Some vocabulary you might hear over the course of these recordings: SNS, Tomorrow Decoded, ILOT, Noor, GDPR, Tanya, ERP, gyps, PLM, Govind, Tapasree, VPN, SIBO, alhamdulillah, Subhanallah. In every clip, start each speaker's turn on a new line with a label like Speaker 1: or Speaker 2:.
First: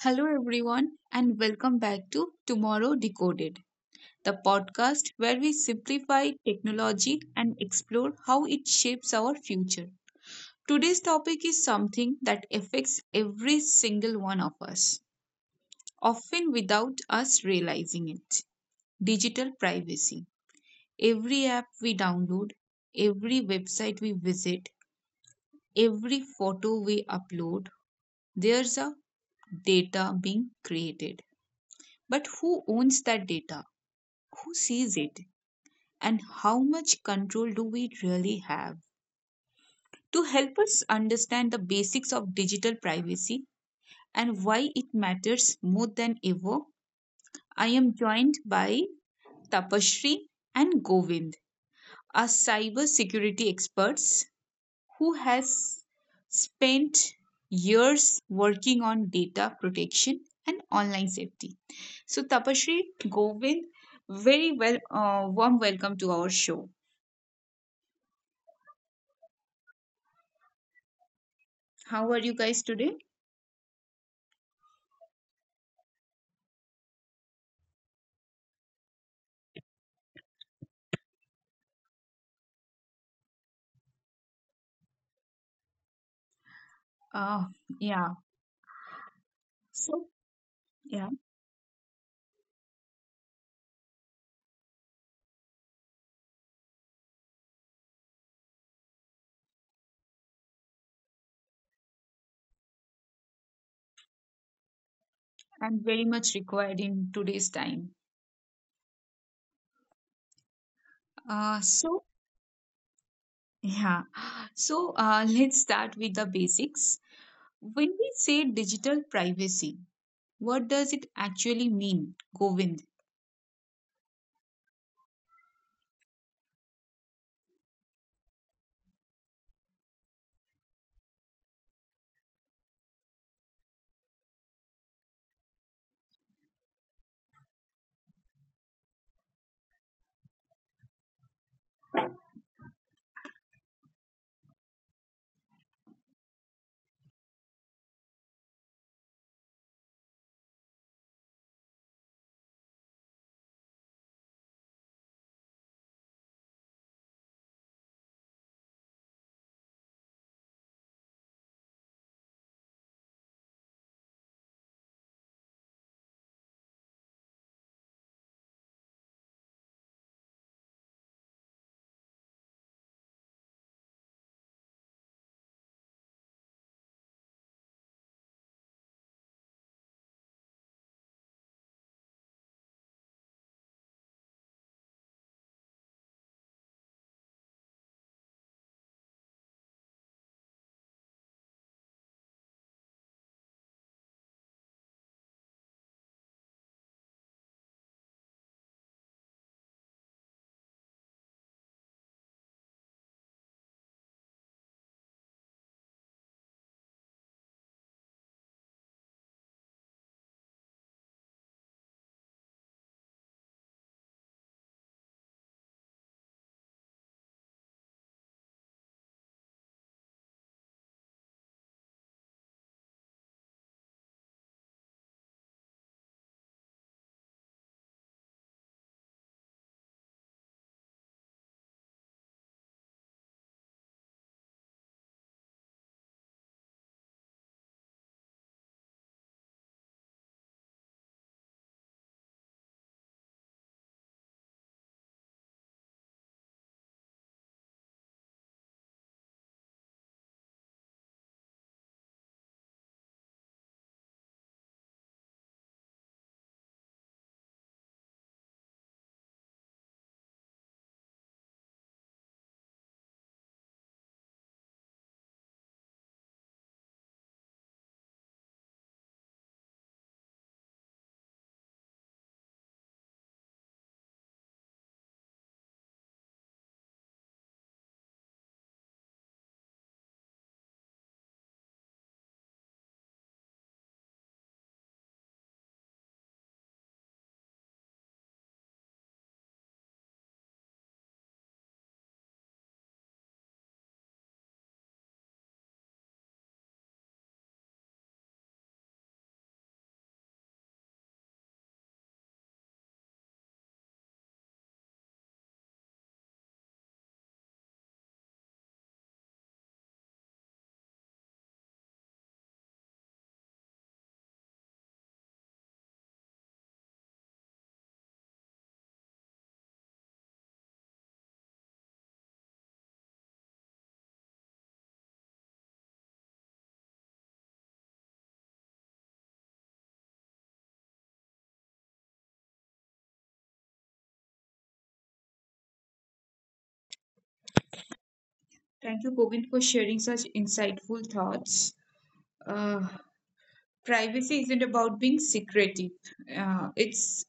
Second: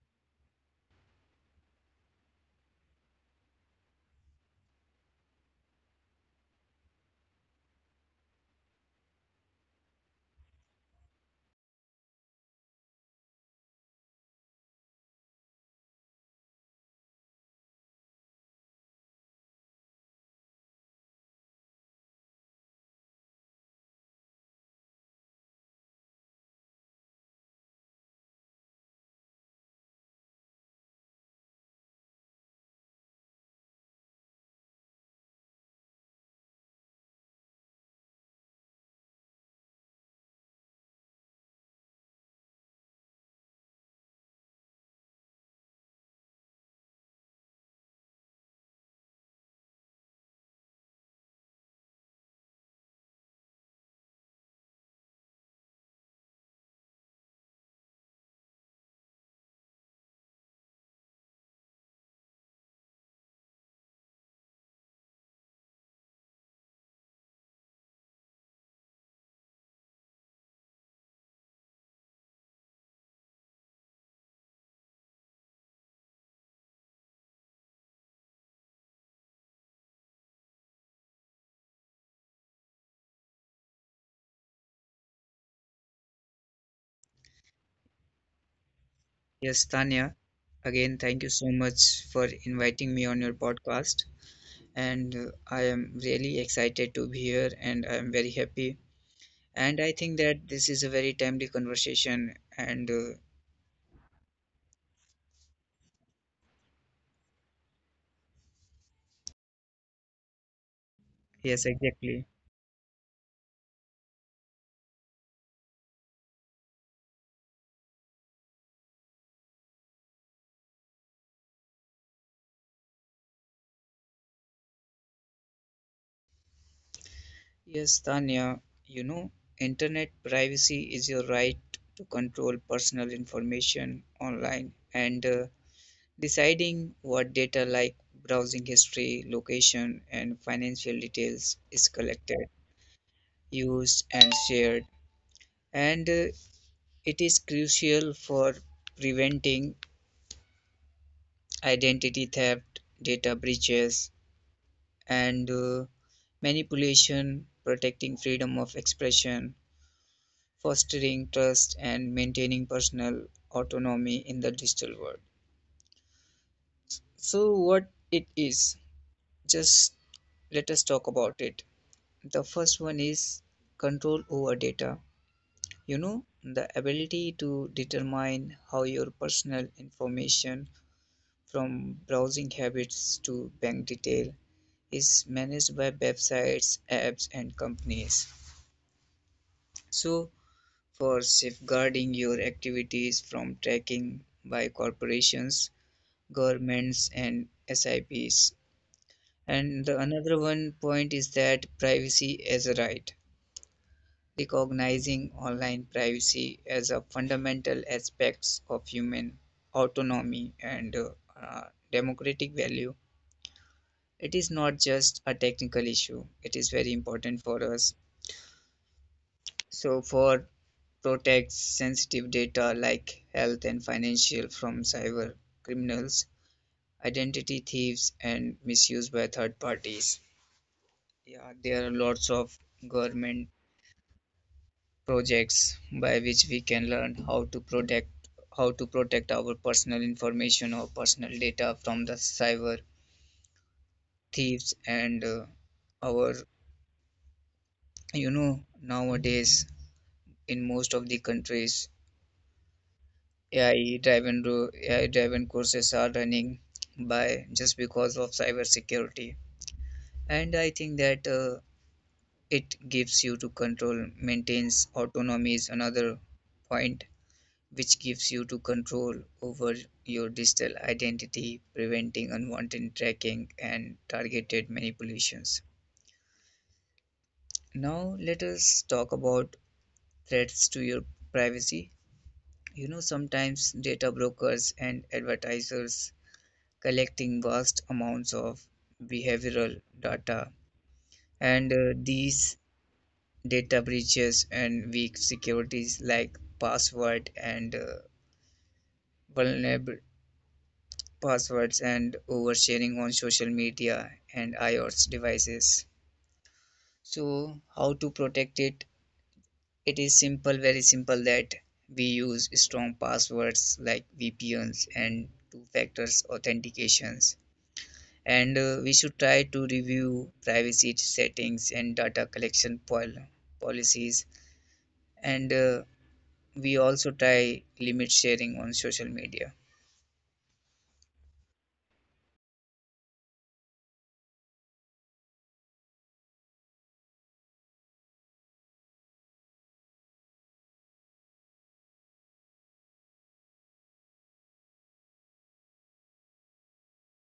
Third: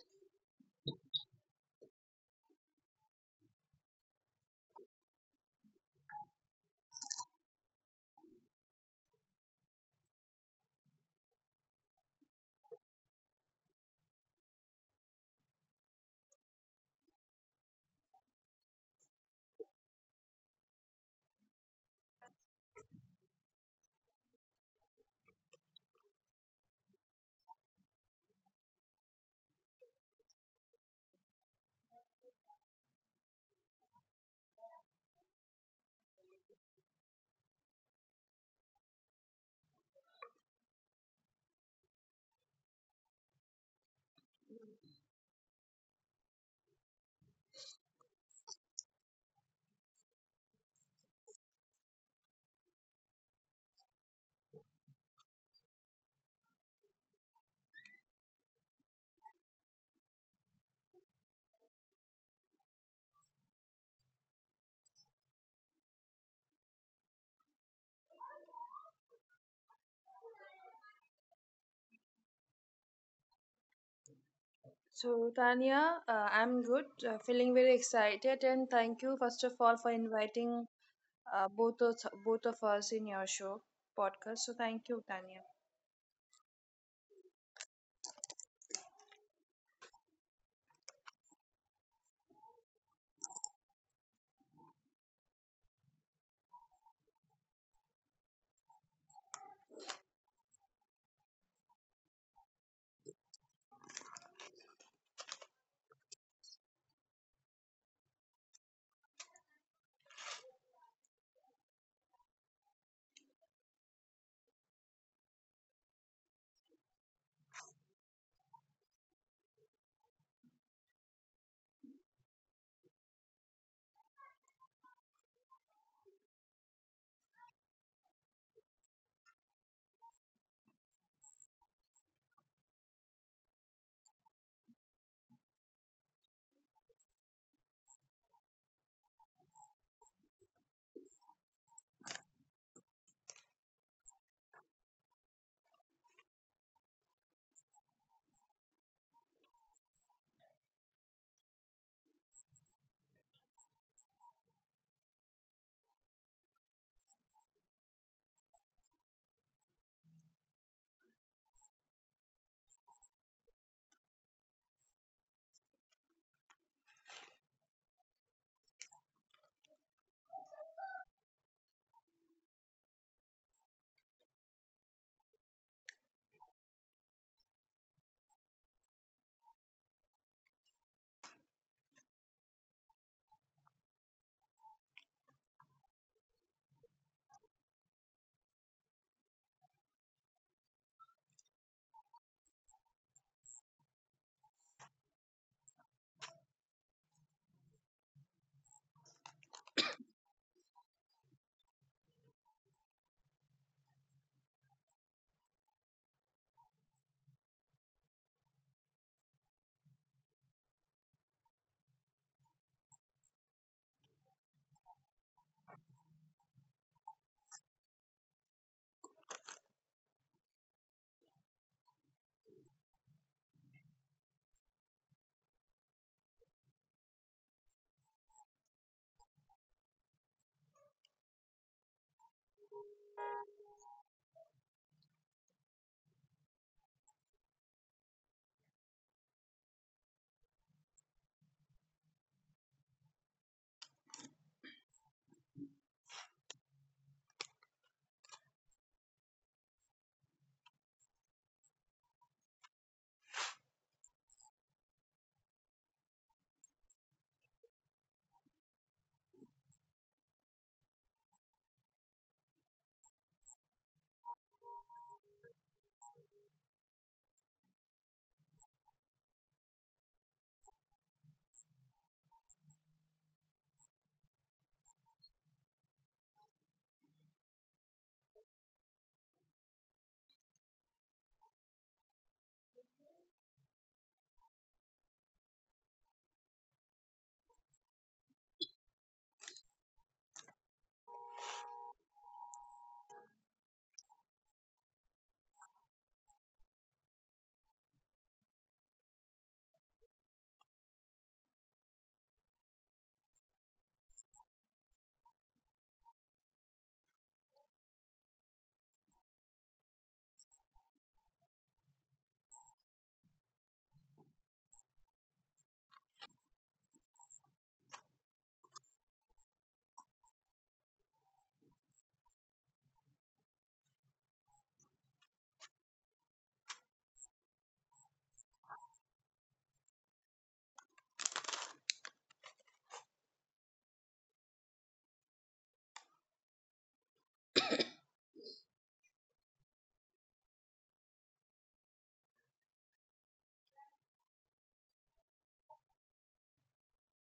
Speaker 1: Hello, everyone, and welcome back to Tomorrow Decoded, the podcast where we simplify technology and explore how it shapes our future. Today's topic is something that affects every single one of us, often without us realizing it, digital privacy. Every app we download, every website we visit, every photo we upload, there's a data being created. But who owns that data? Who sees it? And how much control do we really have? To help us understand the basics of digital privacy and why it matters more than ever, I am joined by Tapasree and Govind, our cyber security experts who has spent years working on data protection and online safety. So Tapasree, Govind, very well warm welcome to our show. How are you guys today?
Speaker 2: So, Tanya, I'm good, feeling very excited, and thank you, first of all, for inviting uh, both, of, both of us in your show podcast. So, thank you, Tanya.
Speaker 1: Uh, yeah.
Speaker 3: Yes,
Speaker 1: So,
Speaker 3: Tanya, again,
Speaker 1: yeah,
Speaker 3: thank you so much for inviting me on your podcast. And I am really excited to be here and I am very happy. And I think that this is a very timely conversation. And
Speaker 1: I'm very much required in today's time. Uh,
Speaker 3: yes,
Speaker 1: so,
Speaker 3: exactly.
Speaker 1: yeah. So, let's start with the basics. When we say digital privacy, what does it actually mean, Govind?
Speaker 3: Yes, Tanya, you know, internet privacy is your right to control personal information online and deciding what data like browsing history, location, and financial details is collected, used and shared, and it is crucial for preventing identity theft, data breaches, and manipulation, protecting freedom of expression, fostering trust, and maintaining personal autonomy in the digital world. So what it is, just let us talk about it. The first one is control over data. You know, the ability to determine how your personal information, from browsing habits to bank detail, is managed by websites, apps, and companies. So, for safeguarding your activities from tracking by corporations, governments, and SIPs. And the another one point is that privacy as a right, recognizing online privacy as a fundamental aspects of human autonomy and uh, democratic value. It is not just a technical issue, it is very important for us. So for protects sensitive data like health and financial from cyber criminals, identity thieves, and misuse by third parties. Yeah, there are lots of government projects by which we can learn how to protect, how to protect our personal information or personal data from the cyber thieves. And Our, you know, nowadays in most of the countries, AI driven AI driven courses are running, by just because of cyber security. And I think that it gives you to control, maintains autonomy is another point which gives you to control over your digital identity, preventing unwanted tracking and targeted manipulations. Now, let us talk about threats to your privacy. You know, sometimes data brokers and advertisers collecting vast amounts of behavioral data, and these data breaches and weak securities like password, and vulnerab- passwords and oversharing on social media and iOS devices. So, how to protect it? It is simple, very simple, that we use strong passwords like VPNs and 2 factor authentications. And We should try to review privacy settings and data collection policies. And We also try limit sharing on social media.
Speaker 1: Thank you, Govind, for sharing such insightful thoughts. Uh, privacy isn't about being secretive. Uh, it's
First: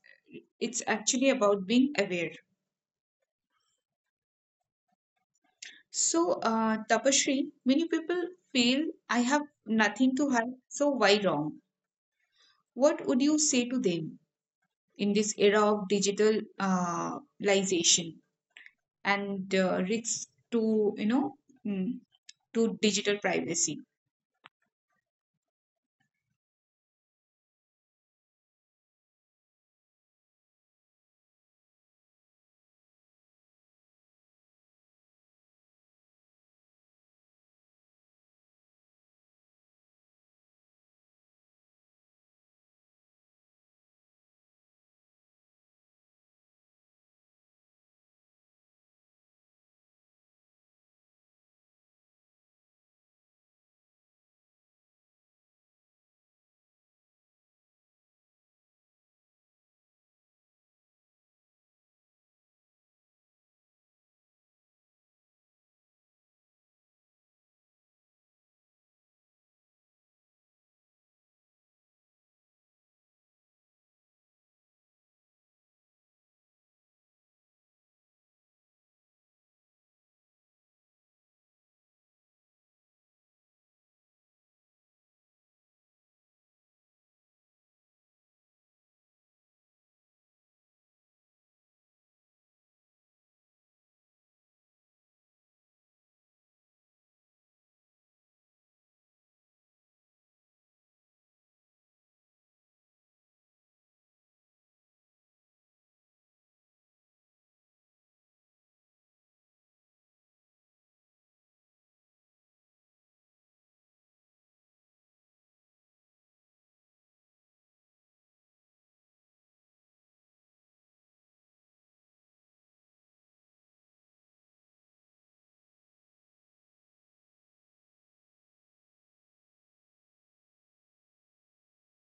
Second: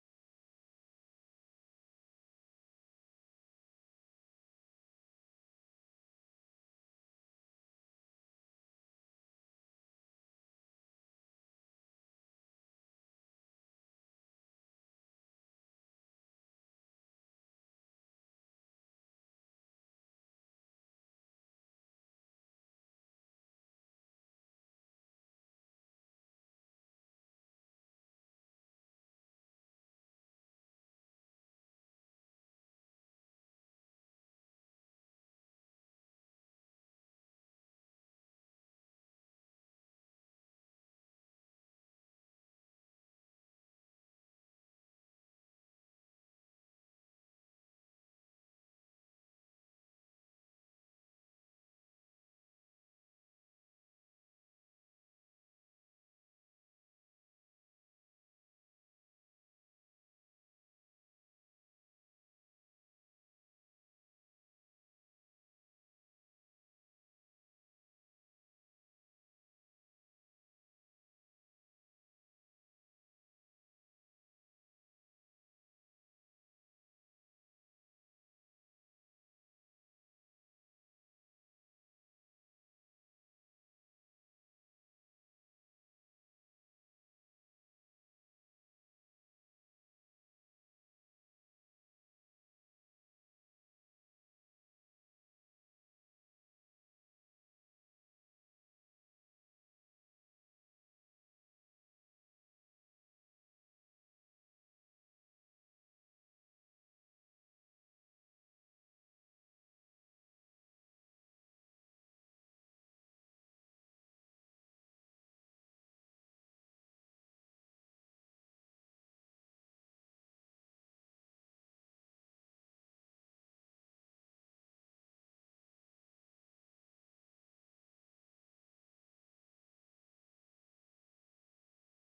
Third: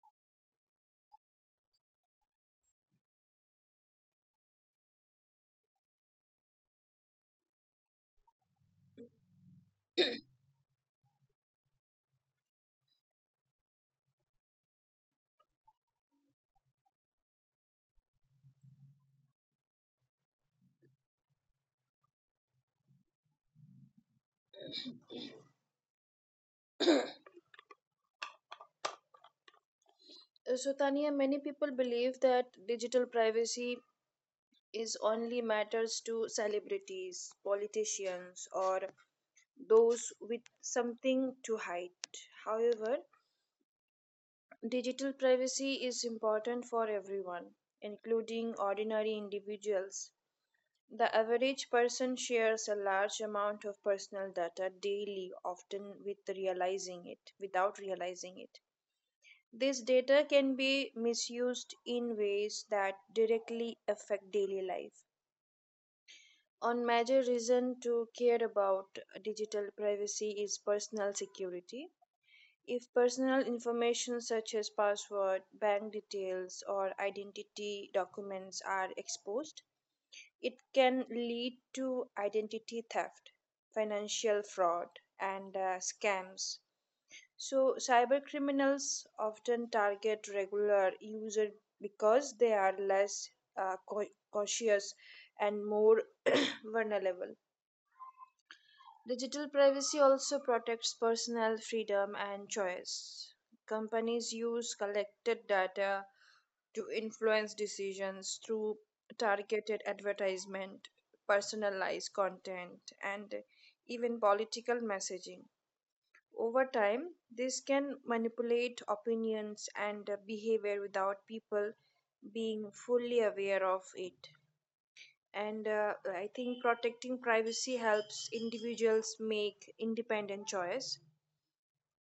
Speaker 1: it's actually about being aware. So, Tapashri, many people feel I have nothing to hide, so why wrong? What would you say to them in this era of digitalization and risks to, mm, to digital privacy?
Speaker 2: So, Tanya, many people believe that digital privacy is only matters to celebrities, politicians, or those with something to hide. However, digital privacy is important for everyone, including ordinary individuals. The average person shares a large amount of personal data daily, often with realizing it, without realizing it. This data can be misused in ways that directly affect daily life. One major reason to care about digital privacy is personal security. If personal information such as password, bank details, or identity documents are exposed, it can lead to identity theft, financial fraud, and scams. So, cyber criminals often target regular users because they are less uh, cau- cautious and more vulnerable. Digital privacy also protects personal freedom and choice. Companies use collected data to influence decisions through targeted advertisement, personalized content, and even political messaging. Over time, this can manipulate opinions and behavior without people being fully aware of it. And I think protecting privacy helps individuals make independent choice.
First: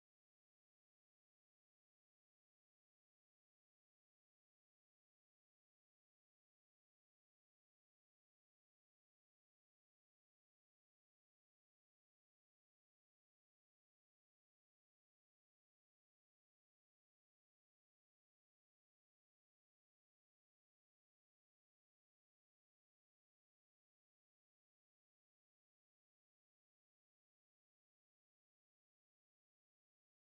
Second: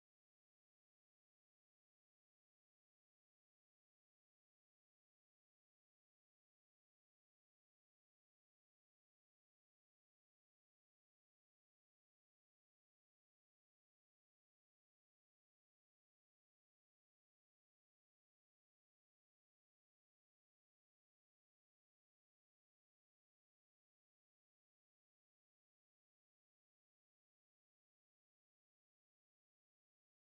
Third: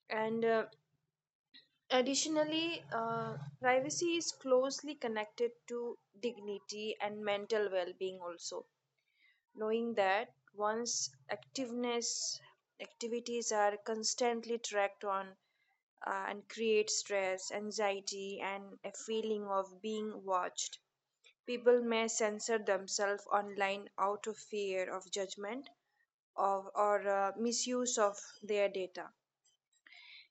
Speaker 2: And Additionally, privacy is closely connected to dignity and mental well-being also. Knowing that one's activeness activities are constantly tracked on and create stress, anxiety, and a feeling of being watched. People may censor themselves online out of fear of judgment of, or misuse of their data.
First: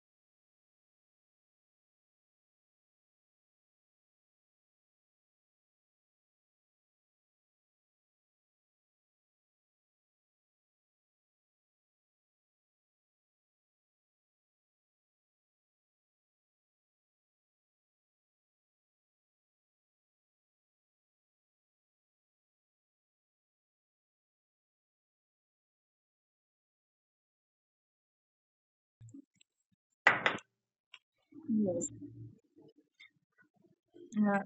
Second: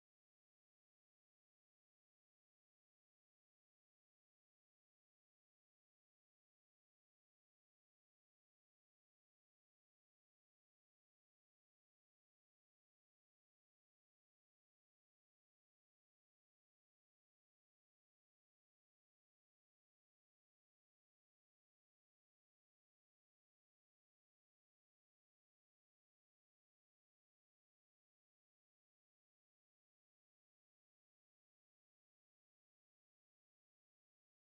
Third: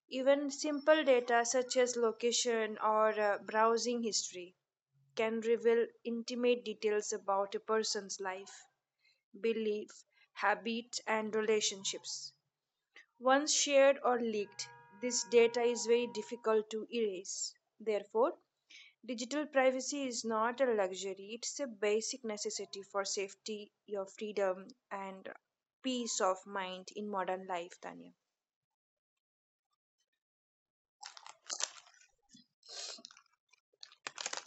Speaker 2: Even simple data such as location or browsing history can reveal intimate details about a person's life, beliefs, habits, and relationships. Once shared or leaked, this data is very difficult to erase. Therefore, digital privacy is not a luxury, it's a basic necessity for safety, your freedom, and peace of mind in modern life, Tanya.
Speaker 1: Yes. Uh,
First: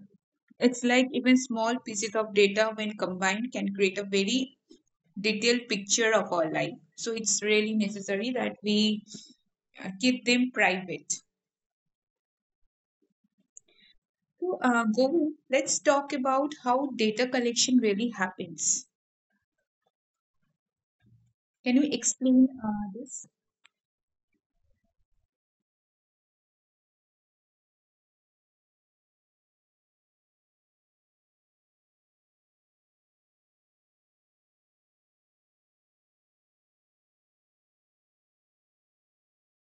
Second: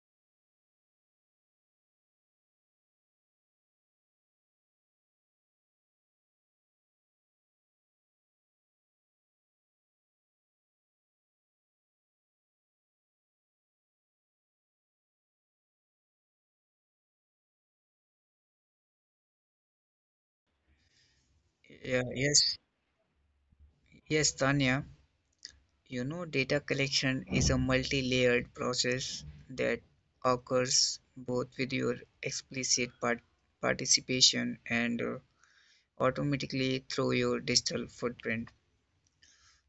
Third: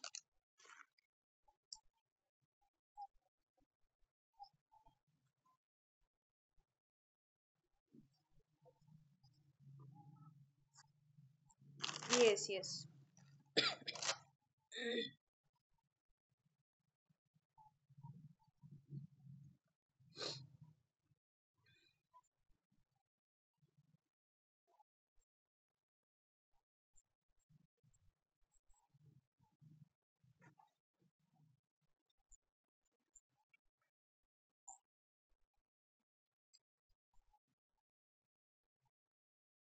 Speaker 1: it's like even small pieces of data, when combined, can create a very detailed picture of our life. So, it's really necessary that we keep them private.
Speaker 2: Yes, yes.
Speaker 1: So, Govind, let's talk about how data collection really happens. Can you
Speaker 3: Yeah,
Speaker 1: explain
Speaker 3: yes,
Speaker 1: this?
Speaker 3: yes, Tanya. You know, data collection is a multi layered process that occurs both with your explicit participation and automatically through your digital footprint.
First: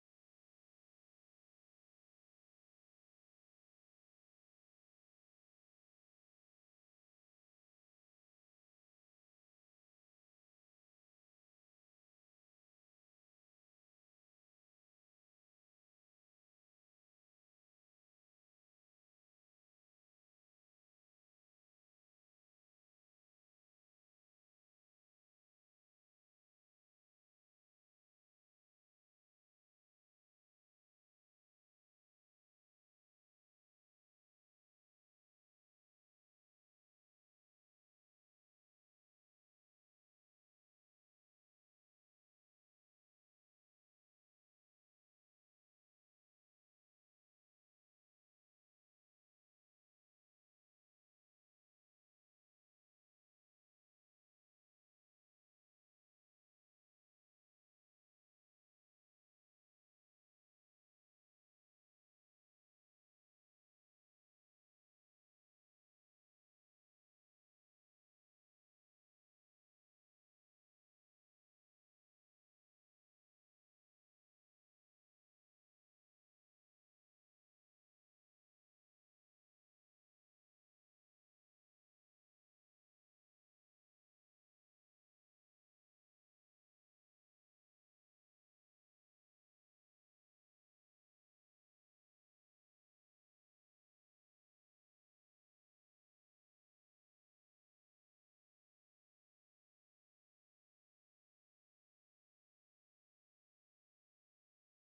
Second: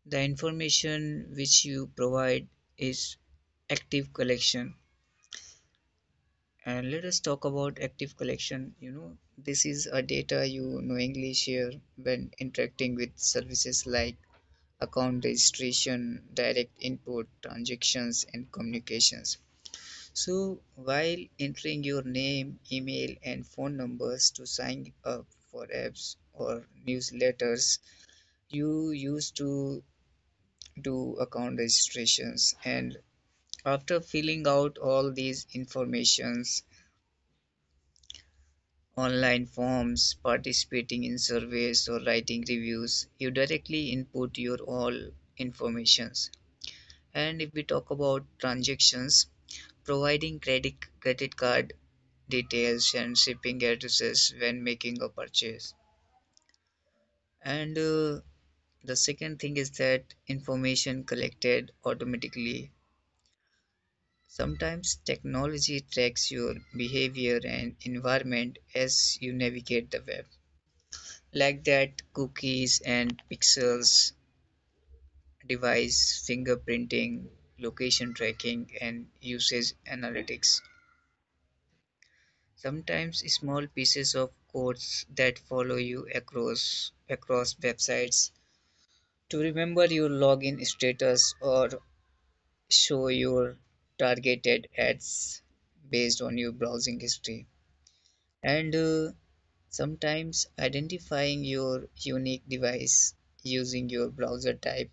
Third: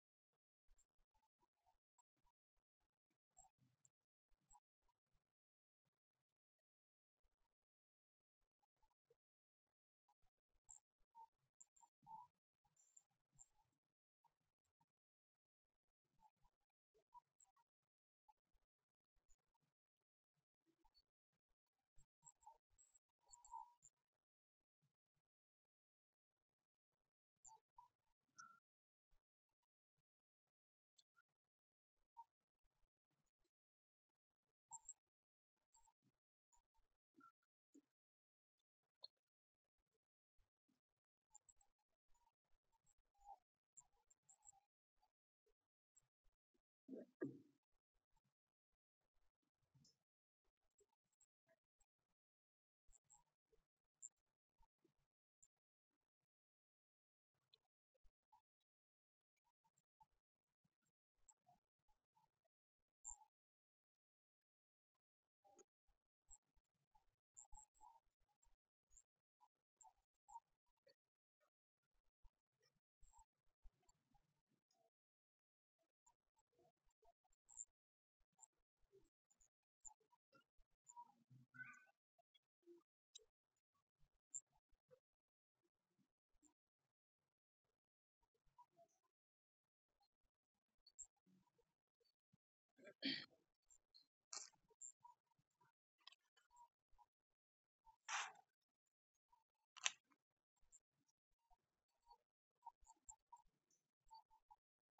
Speaker 3: The information which you provide is active collection. And let us talk about active collection. You know, this is a data you knowingly share when interacting with services like account registration, direct input, transactions, and communications. So, while entering your name, email, and phone numbers to sign up for apps or newsletters, you used to do account registrations. And after filling out all these informations, online forms, participating in surveys, or writing reviews, you directly input your all informations. And if we talk about transactions, providing credit card details and shipping addresses when making a purchase. And The second thing is that information collected automatically. Sometimes technology tracks your behavior and environment as you navigate the web, like that cookies and pixels, device fingerprinting, location tracking, and usage analytics. Sometimes small pieces of codes that follow you across websites to remember your login status or show your targeted ads based on your browsing history. And Sometimes identifying your unique device using your browser type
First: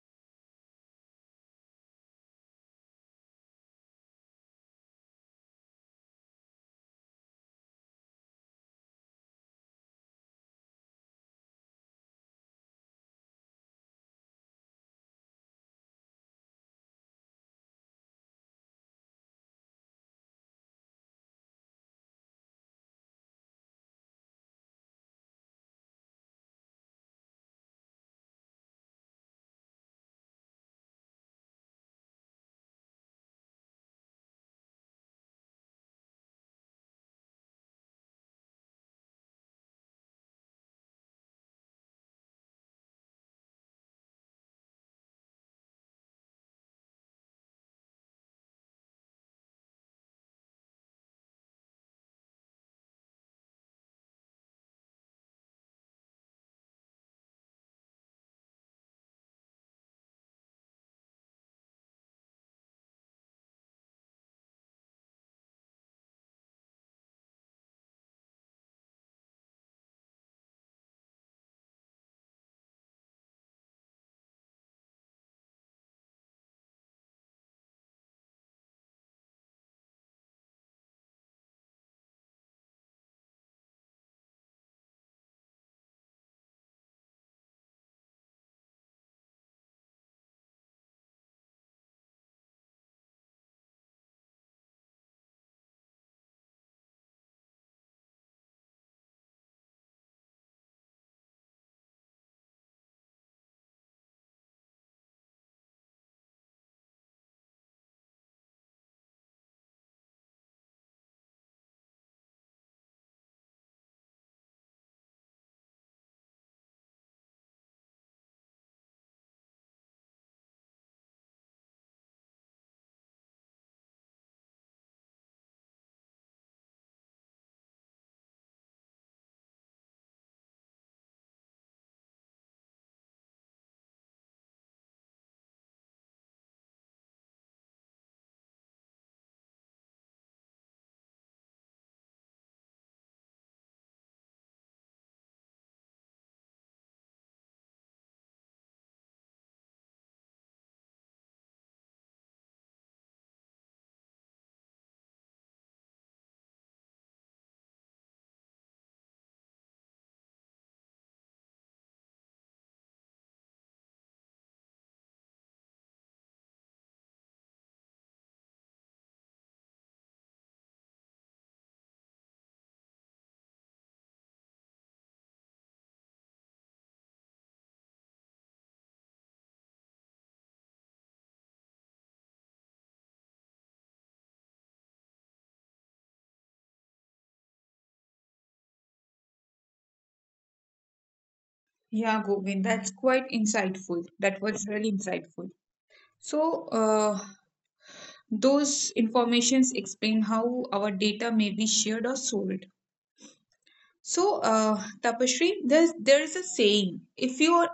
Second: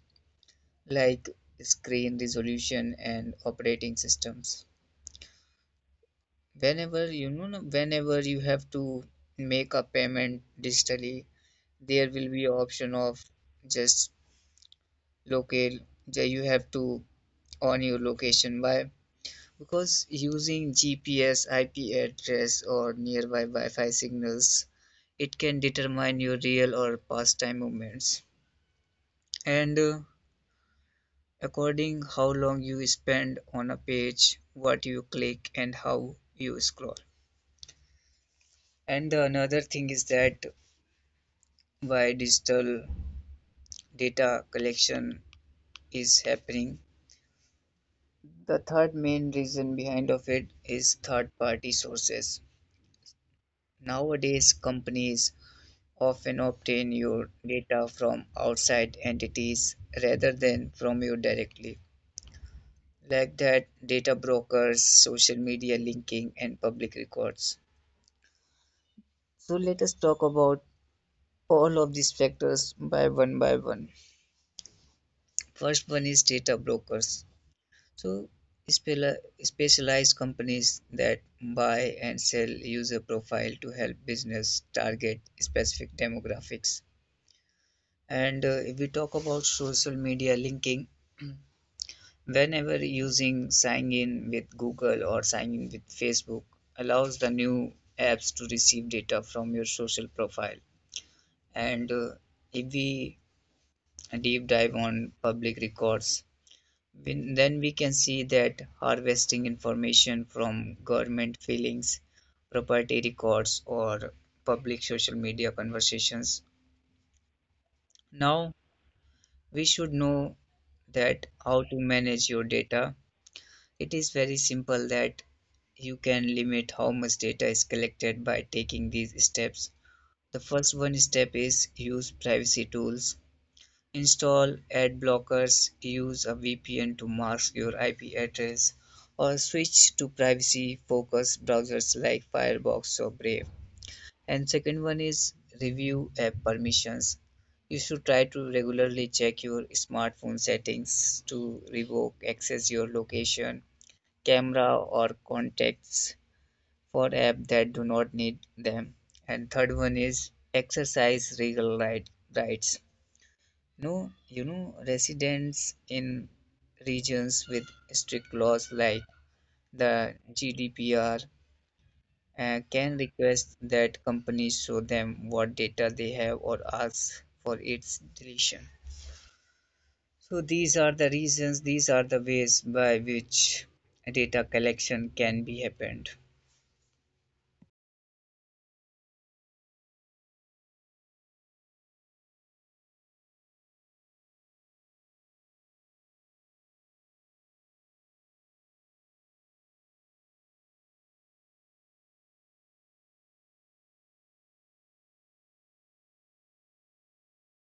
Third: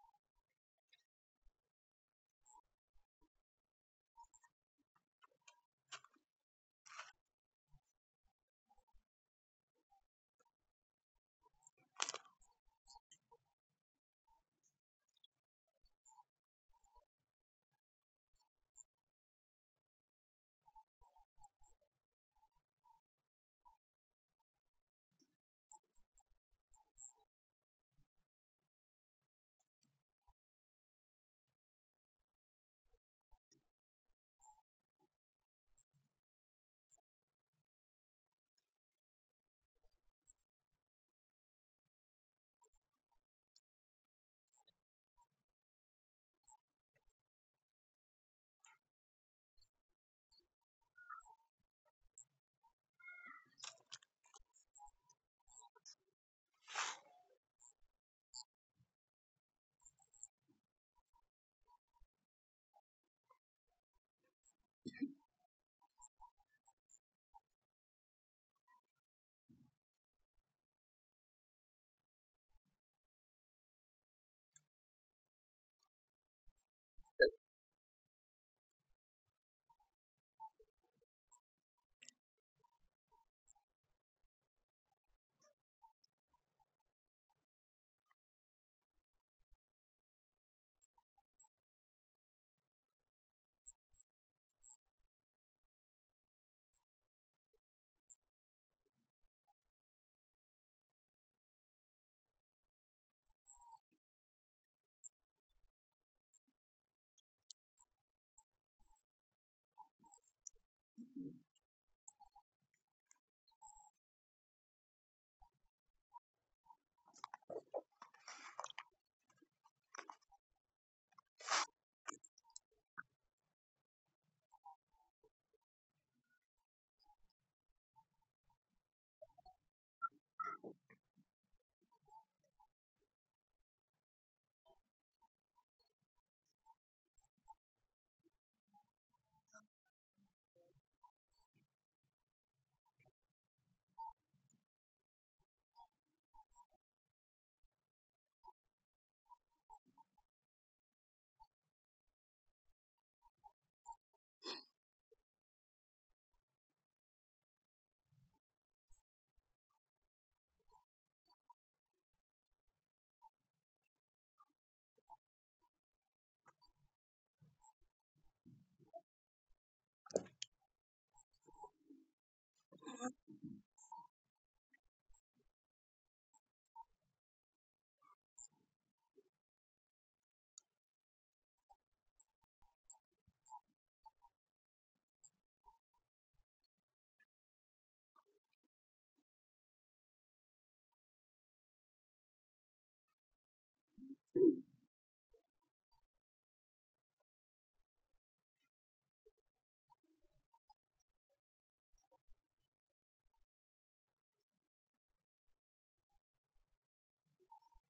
Speaker 3: like screen resolution and operating systems. Whenever you have to make a payment digitally, there will be option of just locate that you have to on your location. Why? Because using GPS, IP address, or nearby Wi-Fi signals, it can determine your real or past time movements. And According how long you spend on a page, what you click, and how you scroll. And the another thing is that why digital data collection is happening. The third main reason behind of it is third-party sources. Nowadays, companies often obtain your data from outside entities rather than from you directly, like that data brokers, social media linking, and public records. So let us talk about all of these factors by one by one. First one is data brokers. So spela- specialized companies that buy and sell user profile to help business target specific demographics. And If we talk about social media linking, whenever using sign in with Google or sign in with Facebook allows the new apps to receive data from your social profile. And If we deep dive on public records, then we can see that harvesting information from government filings, property records, or public social media conversations. Now we should know that how to manage your data. It is very simple that you can limit how much data is collected by taking these steps. The first one step is use privacy tools. Install ad blockers, use a VPN to mask your IP address, or switch to privacy focused browsers like Firefox or Brave. And second one is review app permissions. You should try to regularly check your smartphone settings to revoke access your location, camera, or contacts for apps that do not need them. And third one is exercise rights. No, you know, residents in regions with strict laws like the GDPR can request that companies show them what data they have or ask for its deletion. So, these are the reasons, these are the ways by which data collection can be happened.
Speaker 1: Yeah, Govind, that's quite insightful. That was really insightful. So, those informations explain how our data may be shared or sold. So, Tapashri, there is a saying:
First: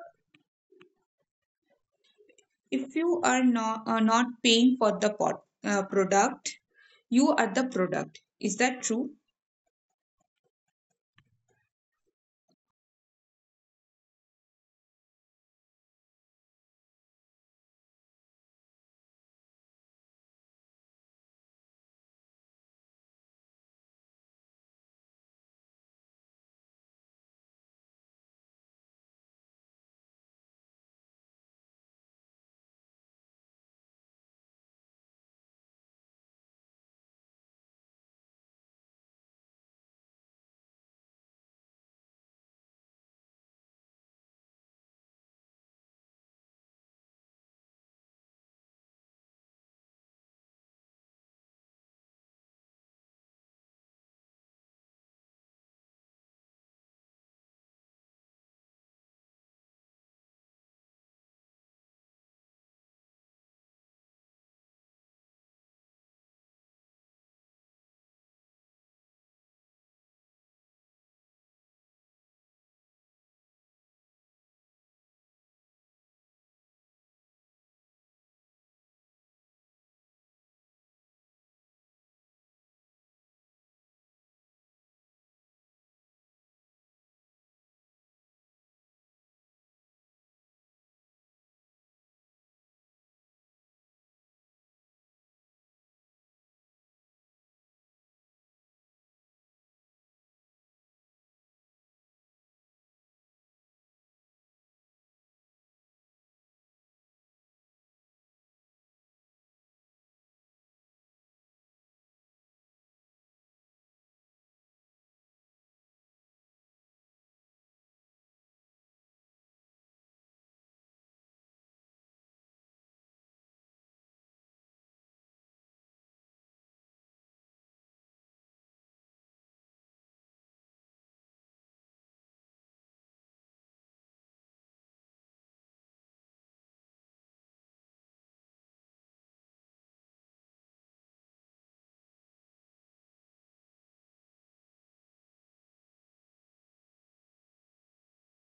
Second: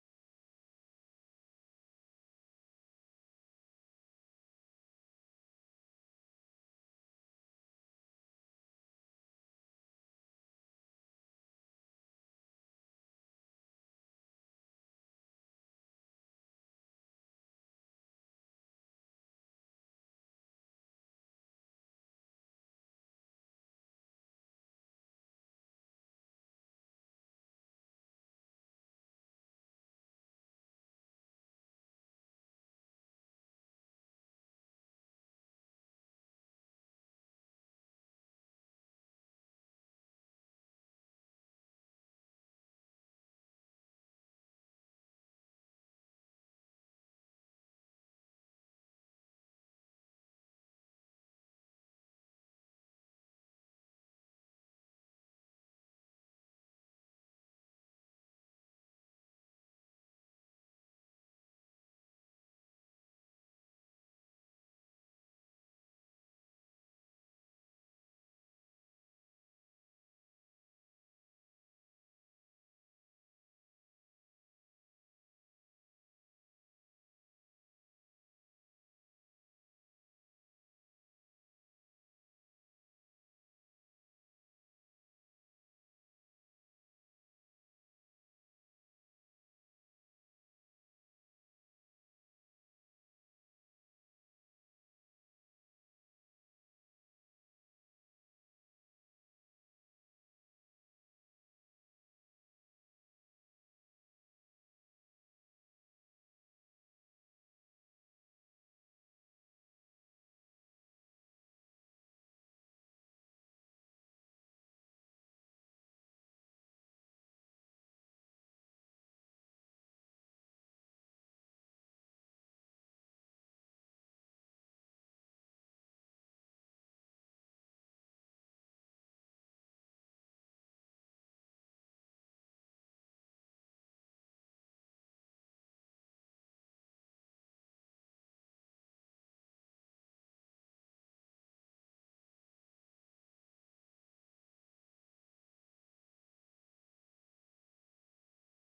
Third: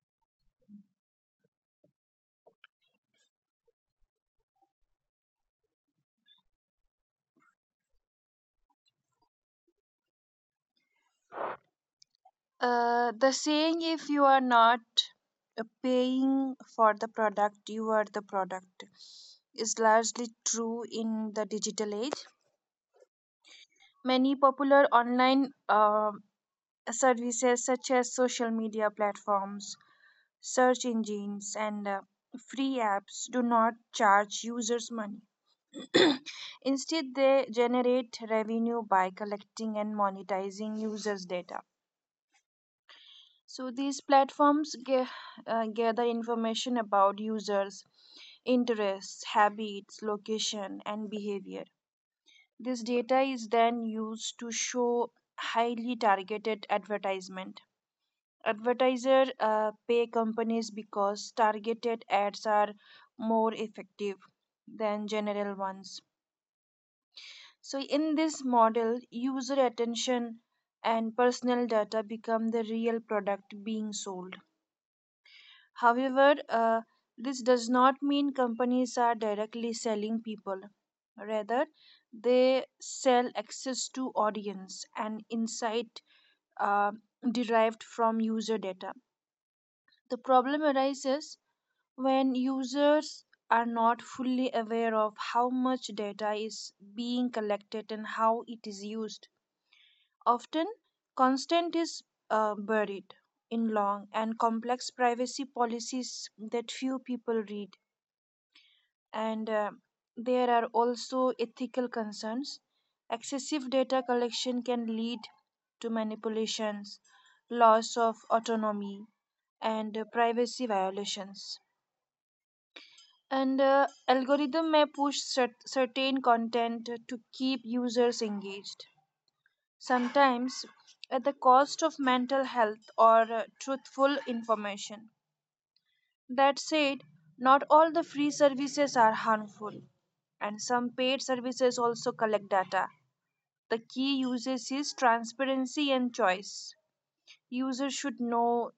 Speaker 1: if you are not paying for the product, you are the product. Is that true?
Speaker 2: The saying if you are not paying for the product, you are the product is largely true in the digital age. Many popular online services, such as social media platforms, search engines, and free apps, do not charge users money. Instead, they generate revenue by collecting and monetizing users' data. So these platforms gather information about users, interests, habits, location, and behavior. This data is then used to show highly targeted advertisement. Advertisers pay companies because targeted ads are more effective than general ones. So, in this model, user attention and personal data become the real product being sold. However, this does not mean companies are directly selling people. Rather, they sell access to audience and insight uh, derived from user data. The problem arises when users are not fully aware of how much data is being collected and how it is used. Often, consent is buried in long and complex privacy policies that few people read. And there are also ethical concerns. Excessive data collection can lead to manipulations, loss of autonomy, and privacy violations. And algorithm may push certain content to keep users engaged, sometimes at the cost of mental health or truthful information. That said, not all the free services are harmful, and some paid services also collect data. The key uses is transparency and choice. Users should know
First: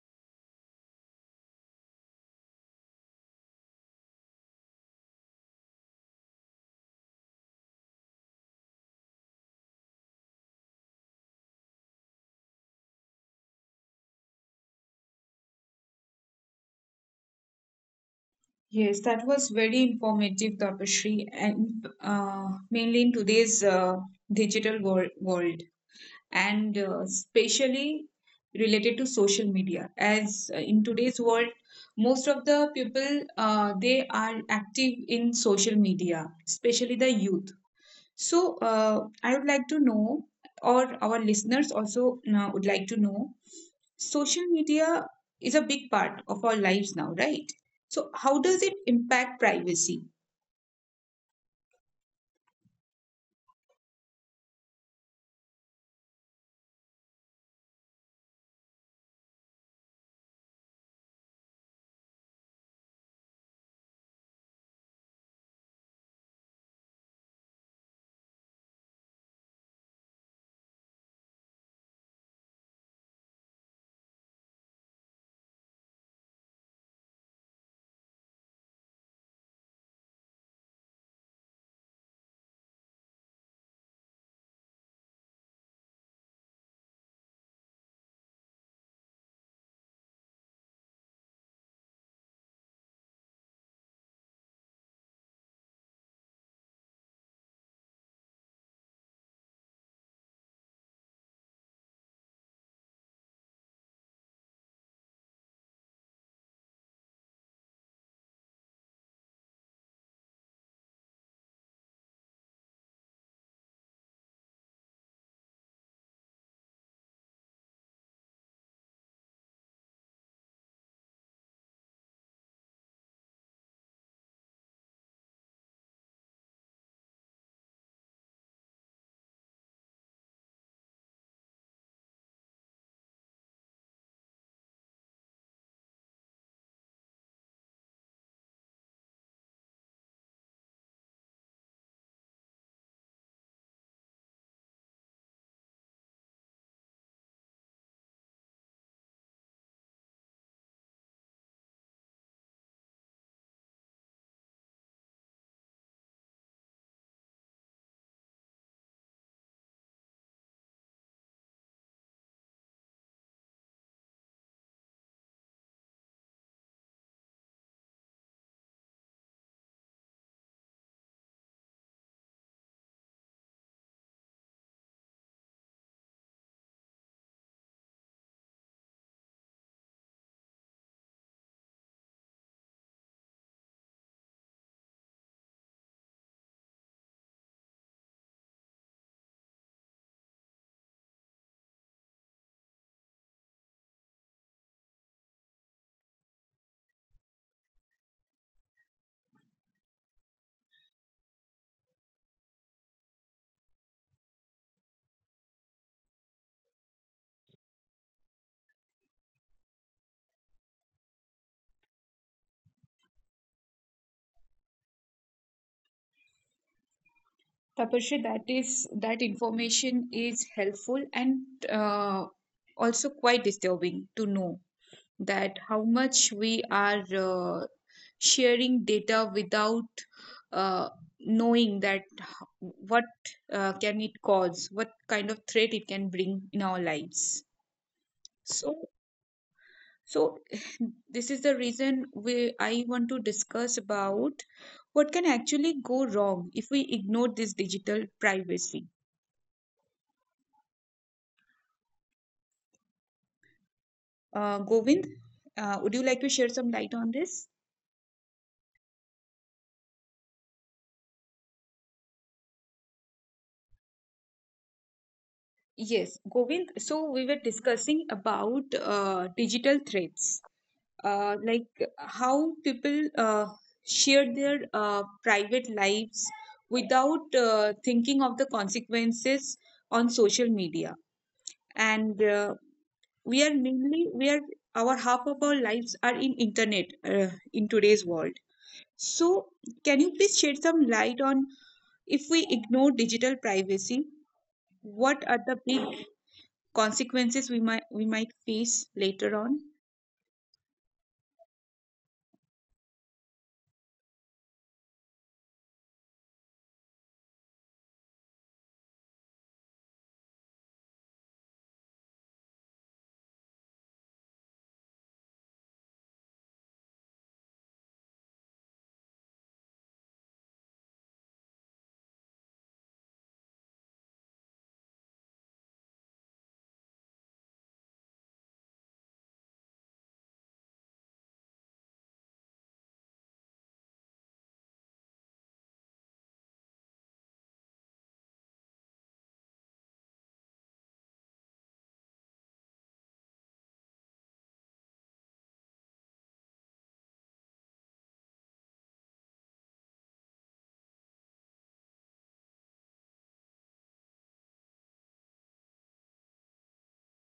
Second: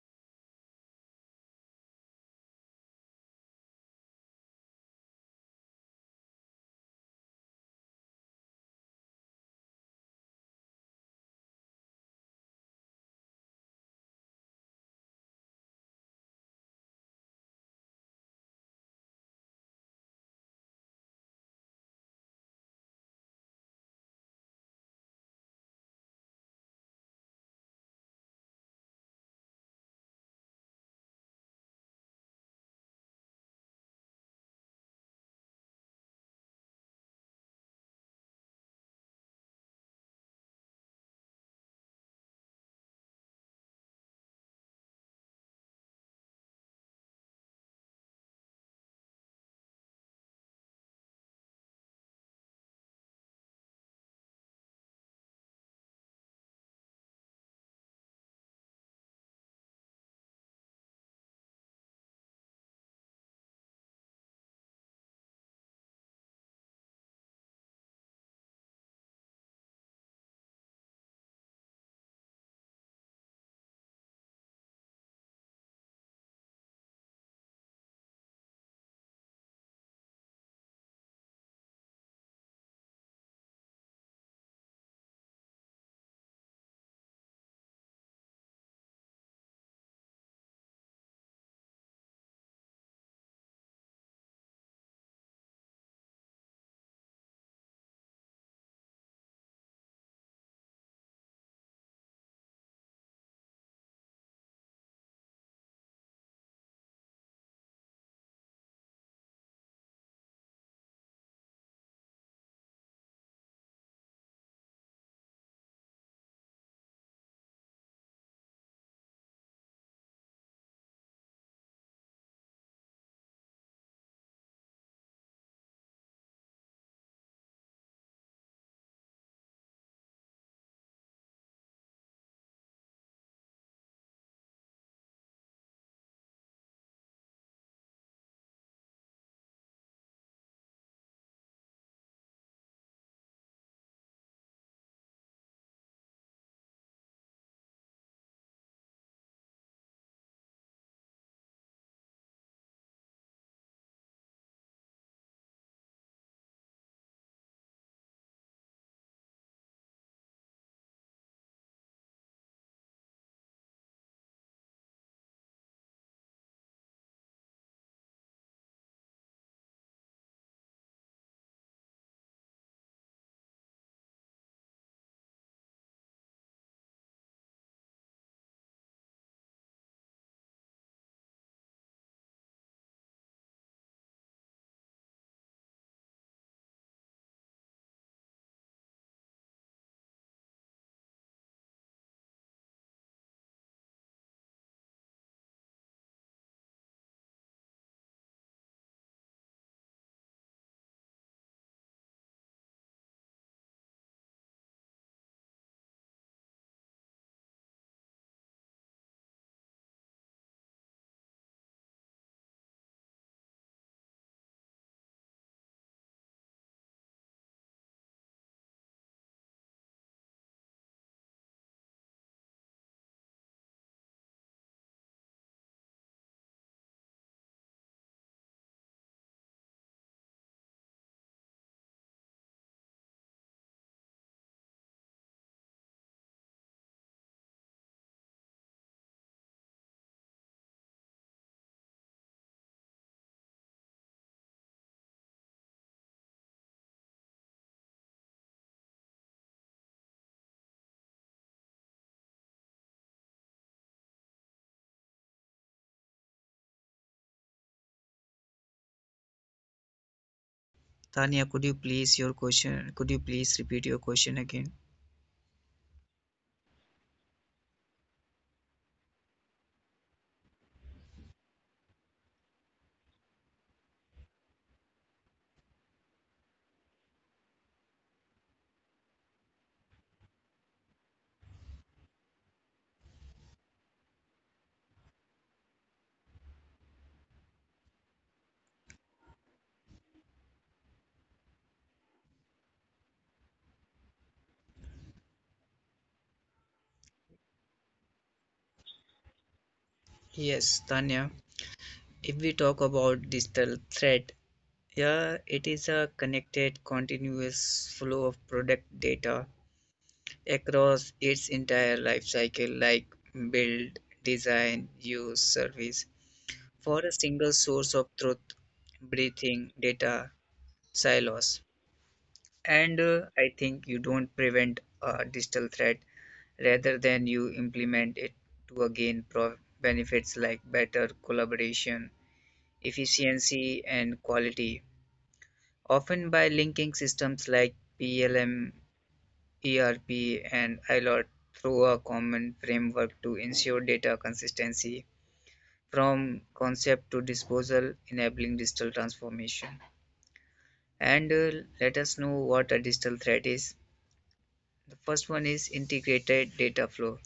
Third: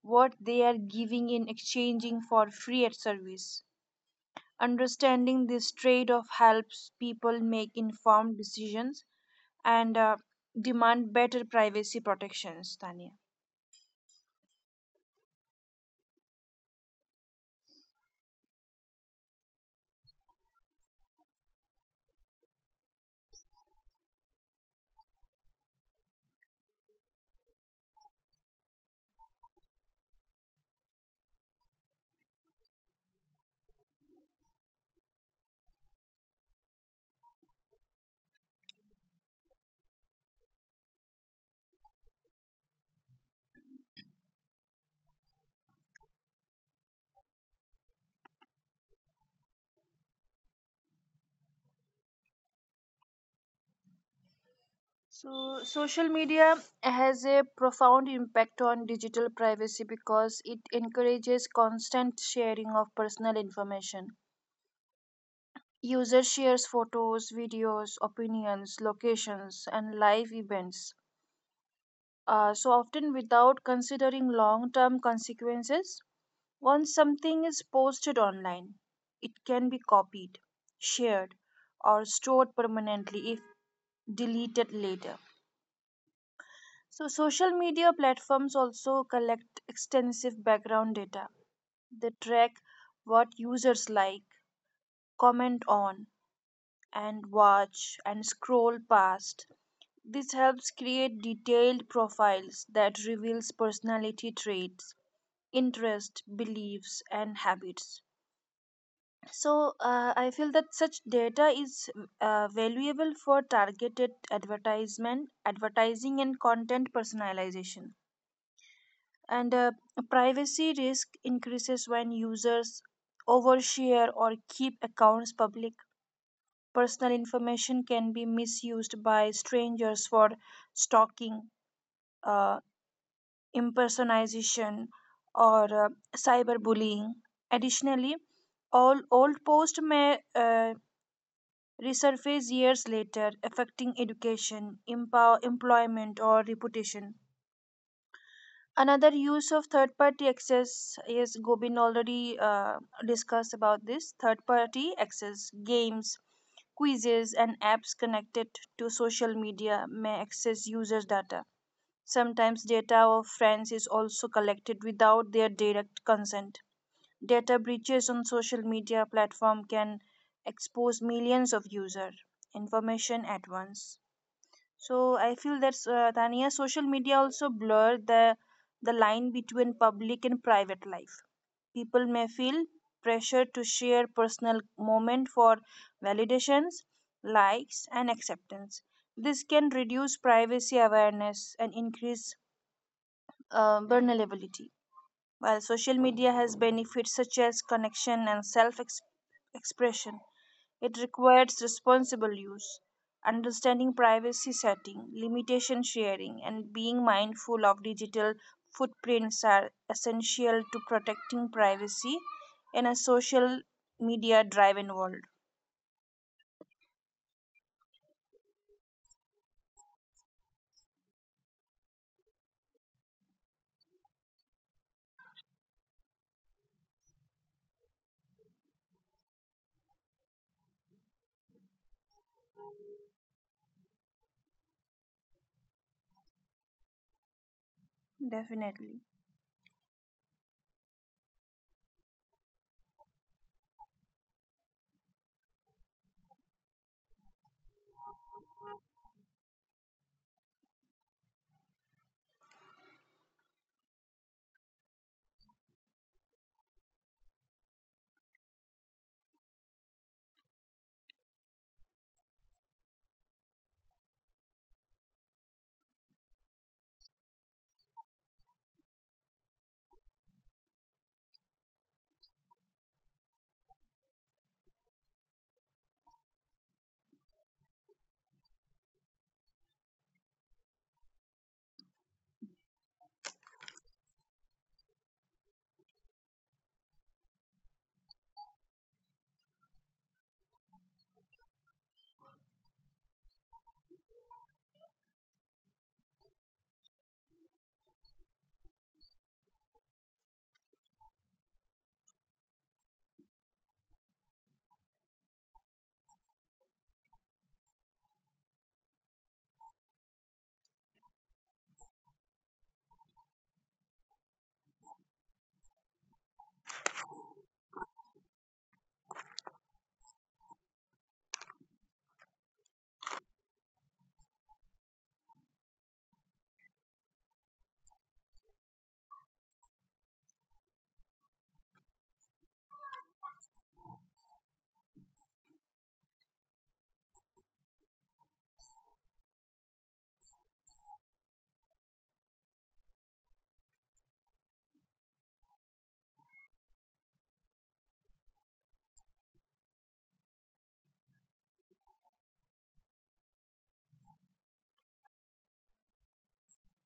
Speaker 2: what they are giving in exchanging for free ad service. Understanding this trade off helps people make informed decisions and demand better privacy protections, Tanya.
Speaker 1: Yes, that was very informative, Tapashri, and mainly in today's digital world, and especially related to social media. As in today's world, most of the people they are active in social media, especially the youth. So, I would like to know, or our listeners also now would like to know, social media is a big part of our lives now, right? So, how does it impact privacy?
Speaker 2: So, social media has a profound impact on digital privacy because it encourages constant sharing of personal information. Users shares photos, videos, opinions, locations, and live events, so often without considering long term consequences. Once something is posted online, it can be copied, shared, or stored permanently if deleted later. So, social media platforms also collect extensive background data. They track what users like, comment on, and watch and scroll past. This helps create detailed profiles that reveals personality traits, interests, beliefs, and habits. So, I feel that such data is valuable for targeted advertisement, advertising, and content personalization. And privacy risk increases when users overshare or keep accounts public. Personal information can be misused by strangers for stalking, uh, impersonation, or cyberbullying. Additionally, all old posts may resurface years later, affecting education, empower, employment, or reputation. Another use of third party access is gobin already discussed about this third party access, games, quizzes and apps connected to social media may access users data, sometimes data of friends is also collected without their direct consent. Data breaches on social media platform can expose millions of users information at once. So I feel that Tania, social media also blur the line between public and private life. People may feel pressure to share personal moment for validations, likes, and acceptance. This can reduce privacy awareness and increase vulnerability. While social media has benefits such as connection and self expression, it requires responsible use, understanding privacy setting, limitation sharing, and being mindful of digital footprints are essential to protecting privacy in a social media driven world.
Speaker 1: Tapasya, that is that information is helpful and uh, also quite disturbing to know, that how much we are sharing data without uh, knowing that what can it cause, what kind of threat it can bring in our lives. So
Speaker 2: Definitely.
Speaker 1: so this is the reason we I want to discuss about what can actually go wrong if we ignore this digital privacy. Govind, would you like to share some light on this?
Speaker 3: Tanya, could you please your question? Could you please repeat your question again?
Speaker 1: Yes, Govind. So we were discussing about digital threats, like how people share their private lives without thinking of the consequences on social media. And we are mainly we are our half of our lives are in internet in today's world. So can you please shed some light on, if we ignore digital privacy, what are the big consequences we might face later on?
Speaker 3: Yes, Tanya. If we talk about digital threat, yeah, it is a connected, continuous flow of product data across its entire life cycle, like build, design, use, service, for a single source of truth, breathing, data, silos. And I think you don't prevent a digital threat, rather than you implement it to again benefits like better collaboration, efficiency, and quality, often by linking systems like PLM, ERP, and ILOT through a common framework to ensure data consistency from concept to disposal, enabling digital transformation. And Let us know what a digital thread is. The first one is integrated data flow,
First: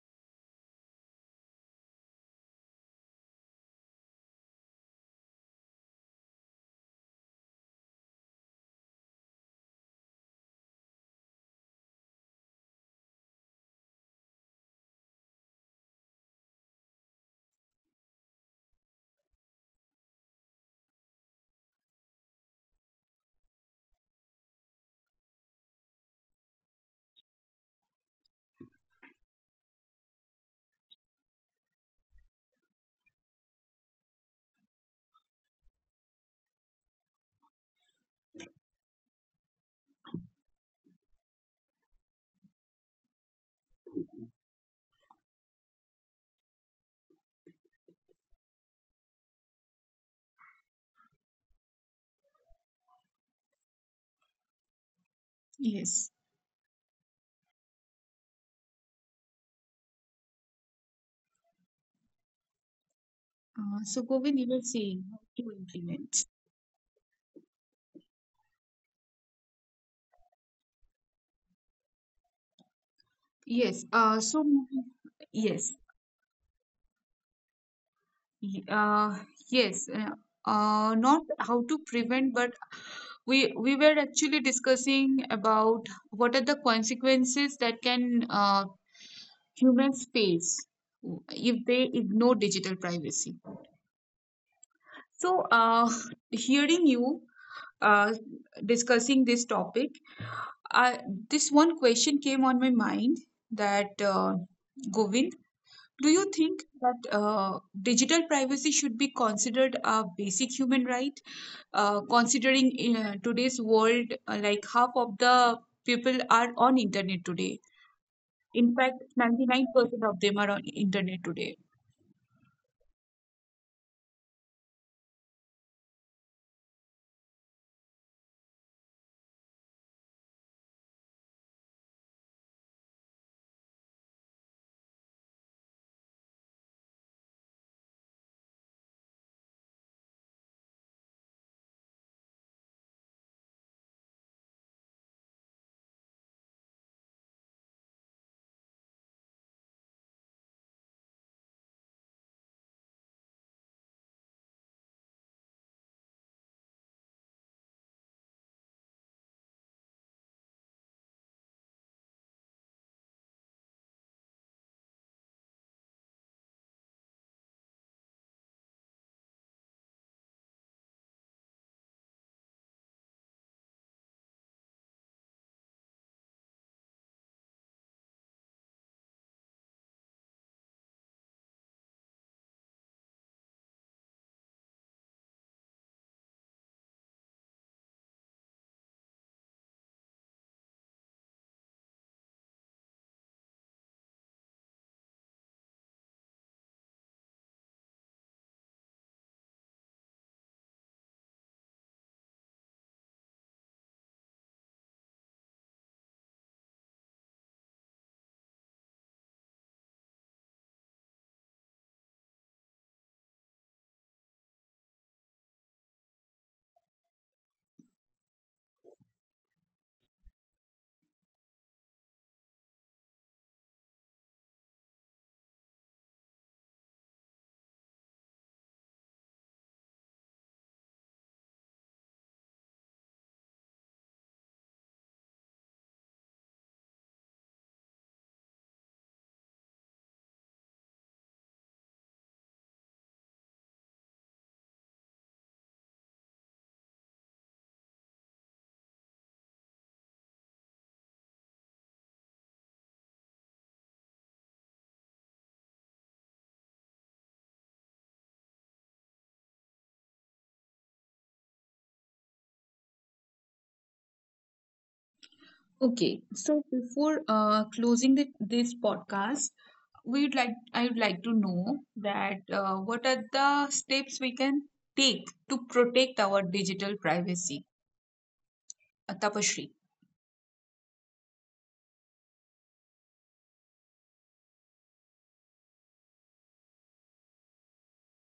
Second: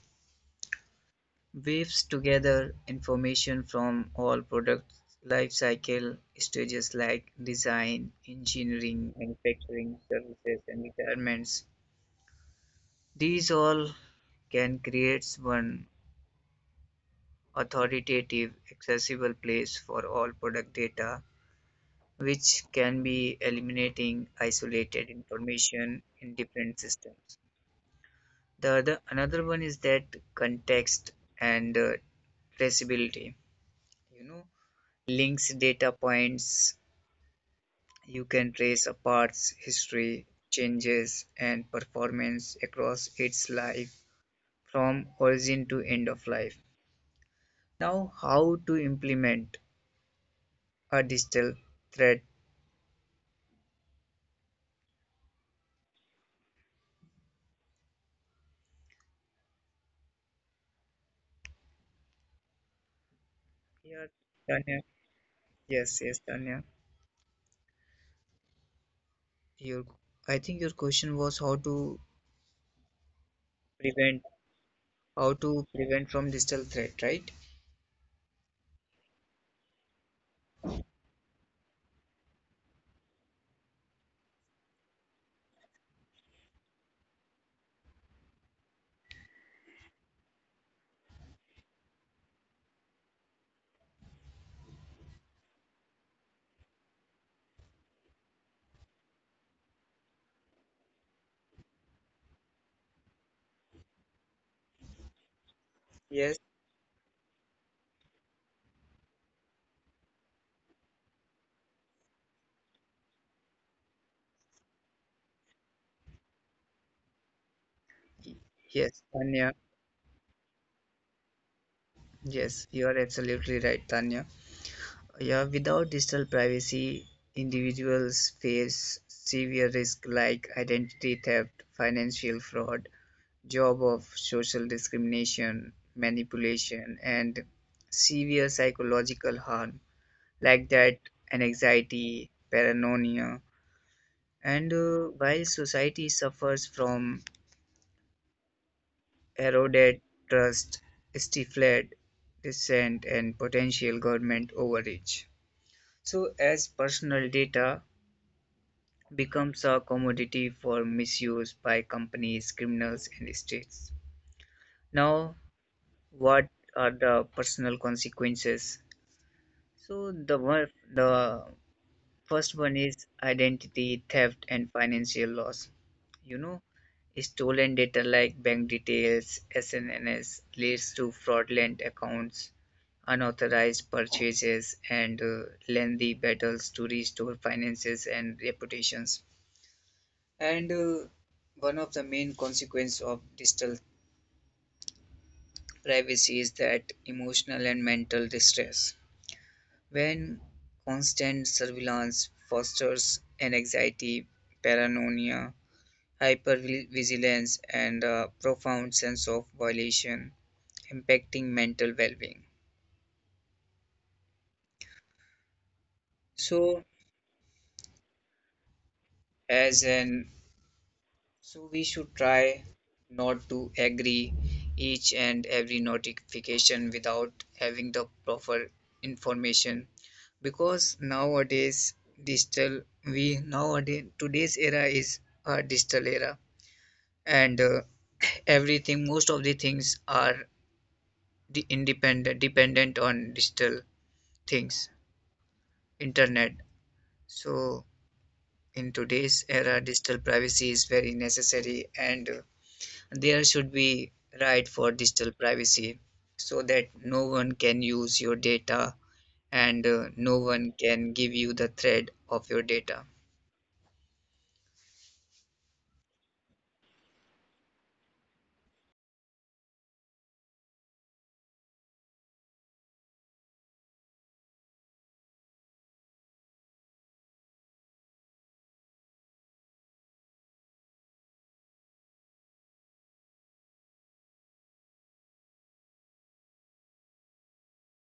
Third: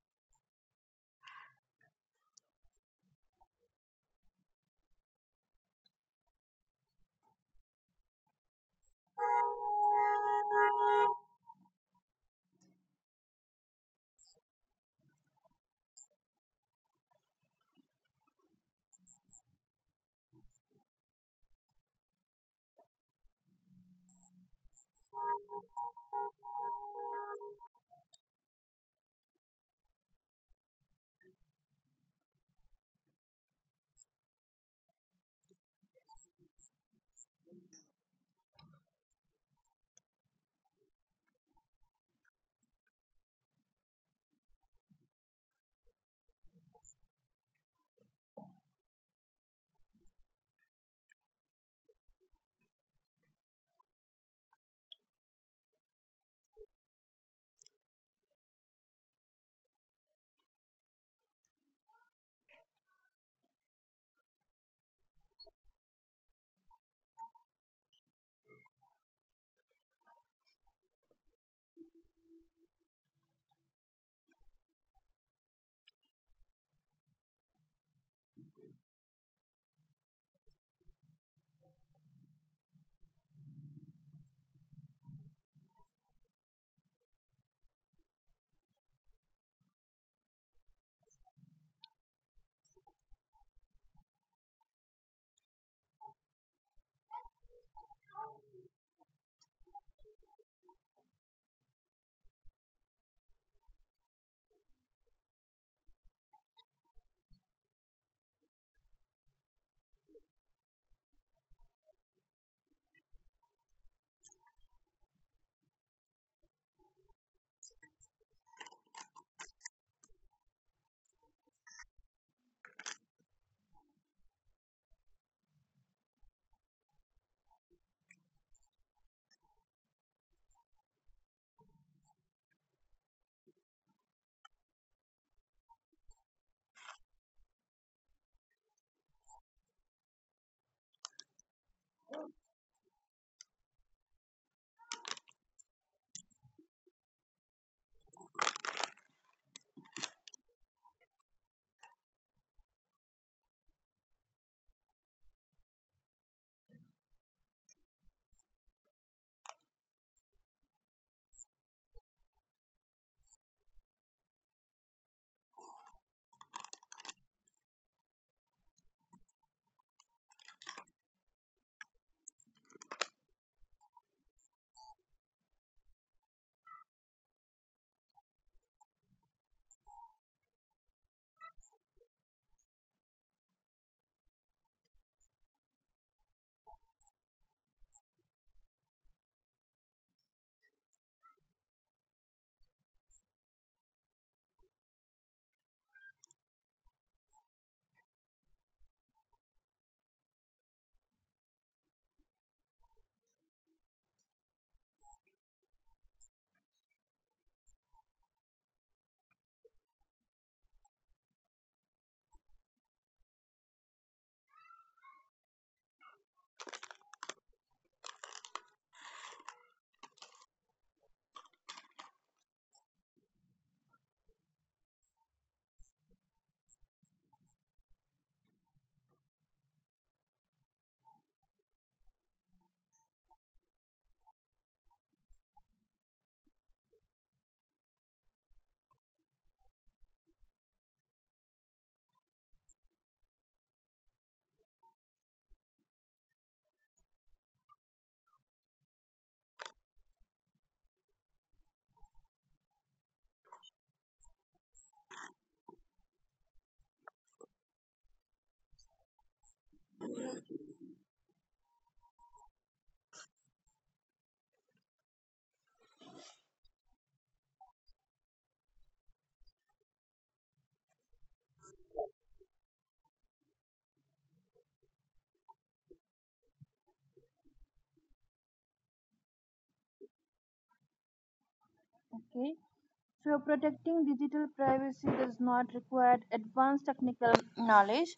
Speaker 3: weaves together information from all product life cycle stages like design, engineering, manufacturing, services, and requirements. These all can creates one authoritative accessible place for all product data which can be eliminating isolated information in different systems. The other another one is that context and traceability. You know, links data points, you can trace a part's history, changes, and performance across its life from origin to end of life. Now, how to implement a digital thread?
Speaker 1: Yes. So,
Speaker 3: Yeah,
Speaker 1: Govind, you were
Speaker 3: Tanya.
Speaker 1: saying how to
Speaker 3: Yes,
Speaker 1: implement.
Speaker 3: Tanya. Your, I think your question was
Speaker 1: Yes.
Speaker 3: prevent, how
Speaker 1: Yes.
Speaker 3: to prevent from digital threat, right?
Speaker 1: Y- Uh, yes. Not how to prevent, but we we were actually discussing about what are the consequences that can uh, humans face if they ignore digital privacy. So, hearing you uh, discussing this topic, I, this one question came on my mind that Govind, do you
Speaker 3: Yes,
Speaker 1: think that digital privacy should be considered a basic human right? Considering in today's world, like half of the people are on internet today.
Speaker 3: y-
Speaker 1: In fact,
Speaker 3: yes, Tanya.
Speaker 1: 99% of them are on internet today.
Speaker 3: Yes, you are absolutely right, Tanya. Yeah, without digital privacy, individuals face severe risk like identity theft, financial fraud, job of social discrimination, manipulation, and severe psychological harm, like that and anxiety, paranoia. And While society suffers from eroded trust, stifled dissent, and potential government overreach. So, as personal data becomes a commodity for misuse by companies, criminals, and states. Now, what are the personal consequences? So the one, the first one is identity theft and financial loss. You know, stolen data like bank details, SNNS leads to fraudulent accounts, unauthorized purchases, and lengthy battles to restore finances and reputations. And One of the main consequences of digital privacy is that emotional and mental distress. When constant surveillance fosters an anxiety, paranoia, hypervigilance, and a profound sense of violation, impacting mental well-being. So, as an, so we should try not to agree each and every notification without having the proper information. Because nowadays digital, we nowadays, today's era is a digital era, and everything, most of the things are the independent dependent on digital things, internet. So in today's era digital privacy is very necessary, and there should be right for digital privacy so that no one can use your data, and no one can give you the thread of your data.
Speaker 1: Okay, so before closing this podcast, we'd like I would like to know that what are the steps we can take to protect our digital privacy? Tapashri.
Speaker 2: Okay. So, protecting digital privacy does not require advanced technical knowledge.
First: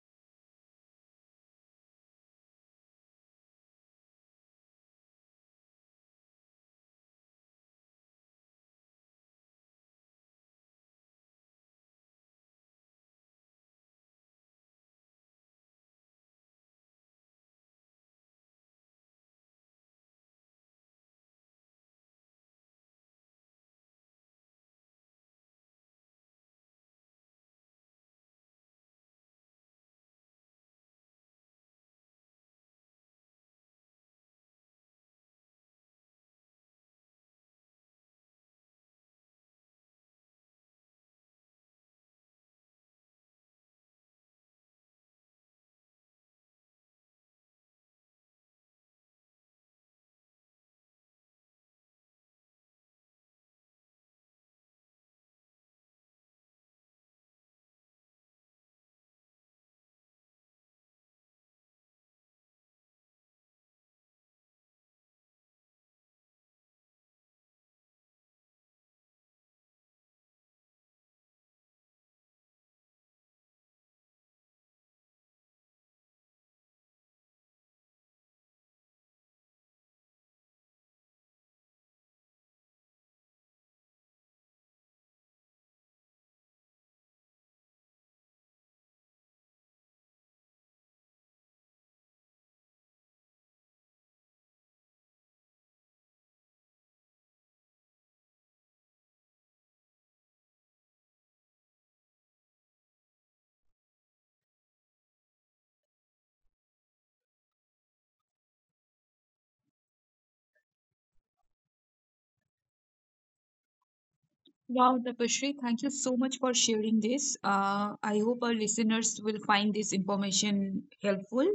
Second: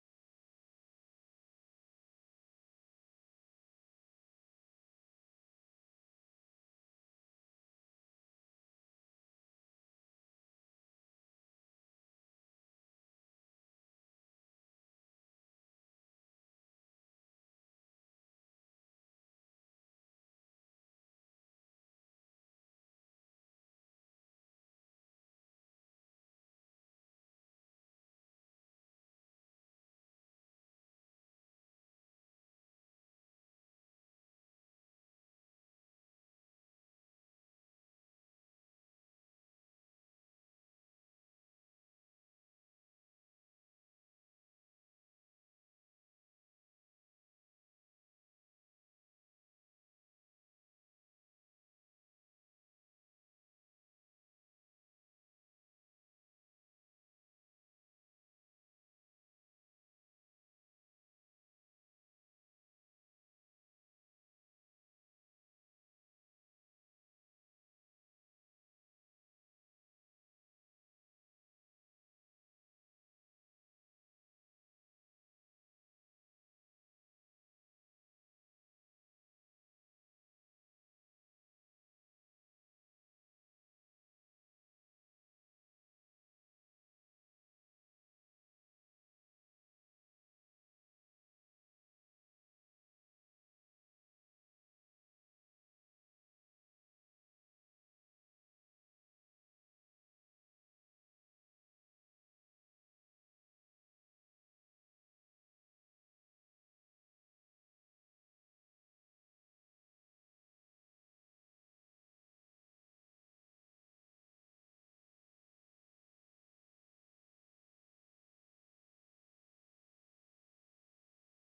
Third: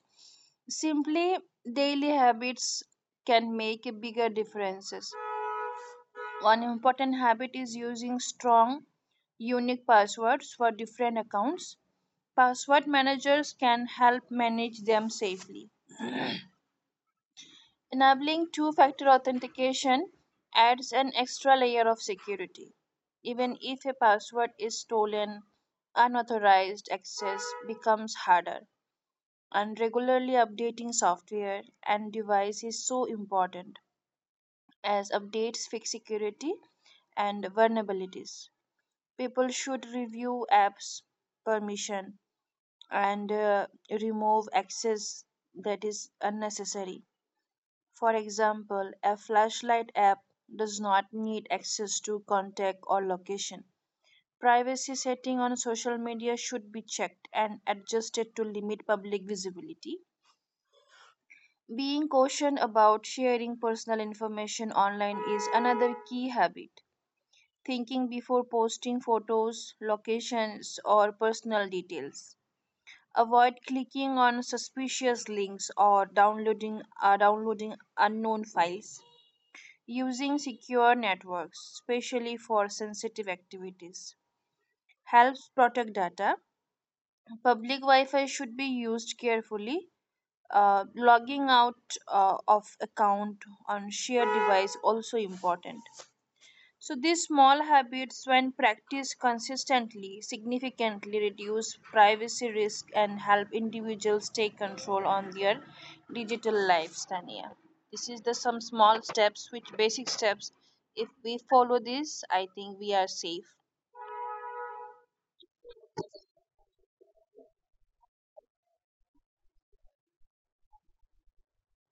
Speaker 2: Simply, daily habits can make a bigger differences. One important habit is using strong, unique passwords for different accounts. Password managers can help manage them safely. Enabling two factor authentication adds an extra layer of security. Even if a password is stolen, unauthorized access becomes harder. And regularly updating software and device is so important as updates fix security and vulnerabilities. People should review apps permission and remove access that is unnecessary. For example, a flashlight app does not need access to contact or location. Privacy setting on social media should be checked and adjusted to limit public visibility. Being cautious about sharing personal information online is another key habit. Thinking before posting photos, locations, or personal details. Avoid clicking on suspicious links or downloading unknown files. Using secure networks, especially for sensitive activities, helps protect data. Public Wi Fi should be used carefully. Logging out of account on shared device also important. So these small habits, when practiced consistently, significantly reduce privacy risk and help individuals take control on their digital lives, Tania. This is the some small steps, which basic steps. If we follow this, I think we are safe.
Speaker 1: Wow, Tapashri, thank you so much for sharing this. I hope our listeners will find this information helpful.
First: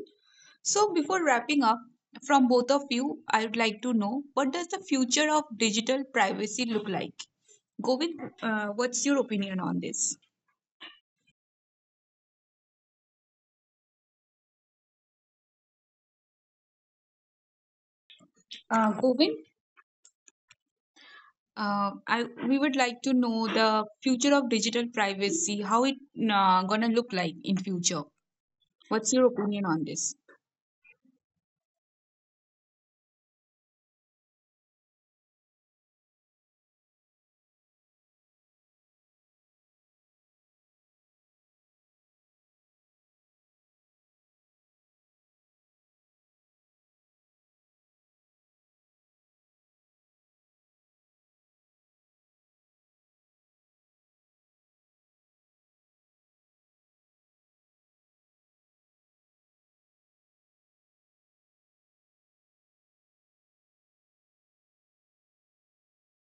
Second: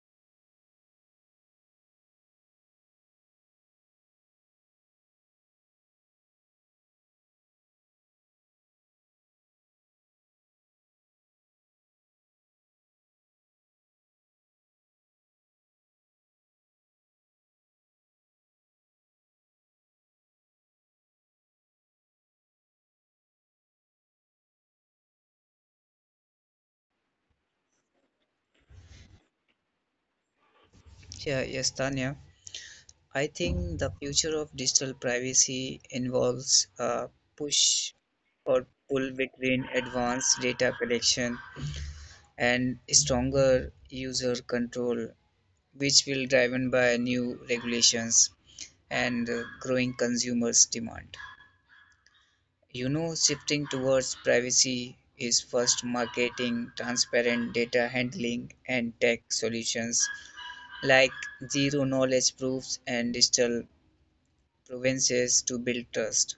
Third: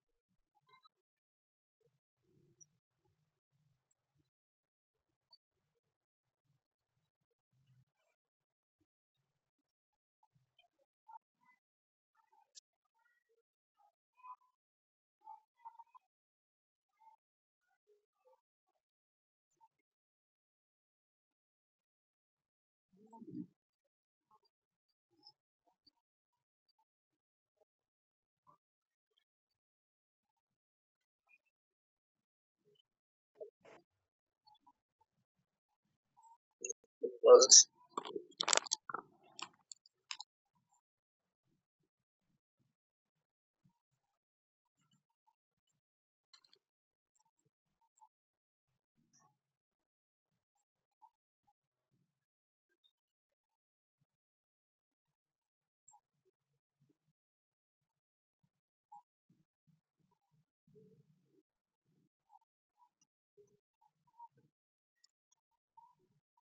Speaker 1: So, before wrapping up, from both of you, I would like to know, what does the future of digital privacy look like? Govind, what's your opinion on this? Govind, I we would like to know the future of digital privacy, how it gonna look like in future. What's your opinion on this?
Speaker 3: Yeah yes Tanya. I think the future of digital privacy involves a push or pull between advanced data collection and stronger user control, which will driven by new regulations and growing consumers' demand. You know, shifting towards privacy is first marketing, transparent data handling, and tech solutions like zero knowledge proofs and digital provinces to build trust.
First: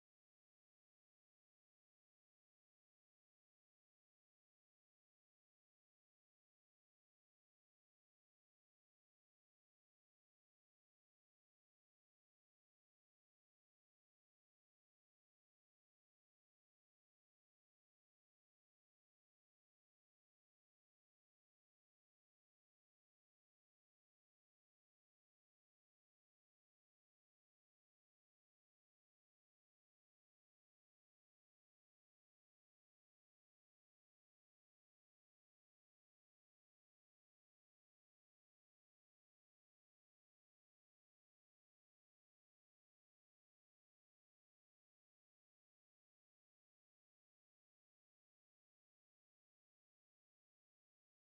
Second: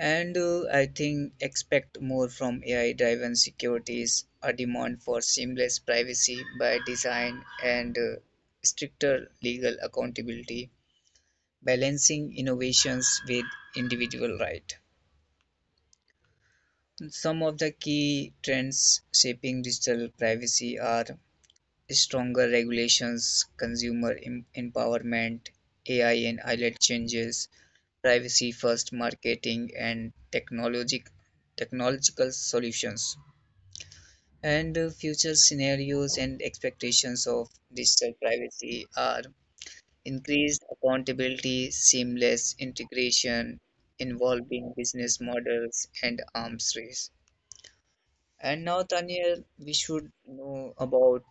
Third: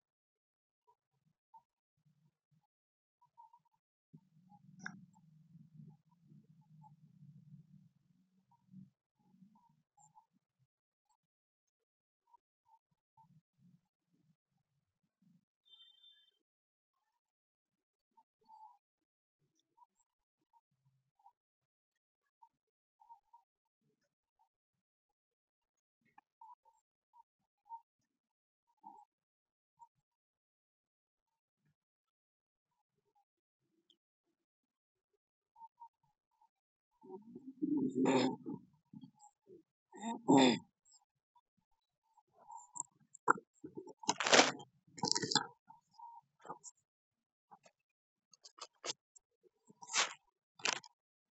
Speaker 3: And I think expect more from AI-driven securities, a demand for seamless privacy by design, and stricter legal accountability, balancing innovations with individual right. Some of the key trends shaping digital privacy are stronger regulations, consumer empowerment, AI and ILAT changes, privacy-first marketing, and technological solutions. And Future scenarios and expectations of digital privacy are increased accountability, seamless integration, involving business models and arms race. And now, Tanya, we should know about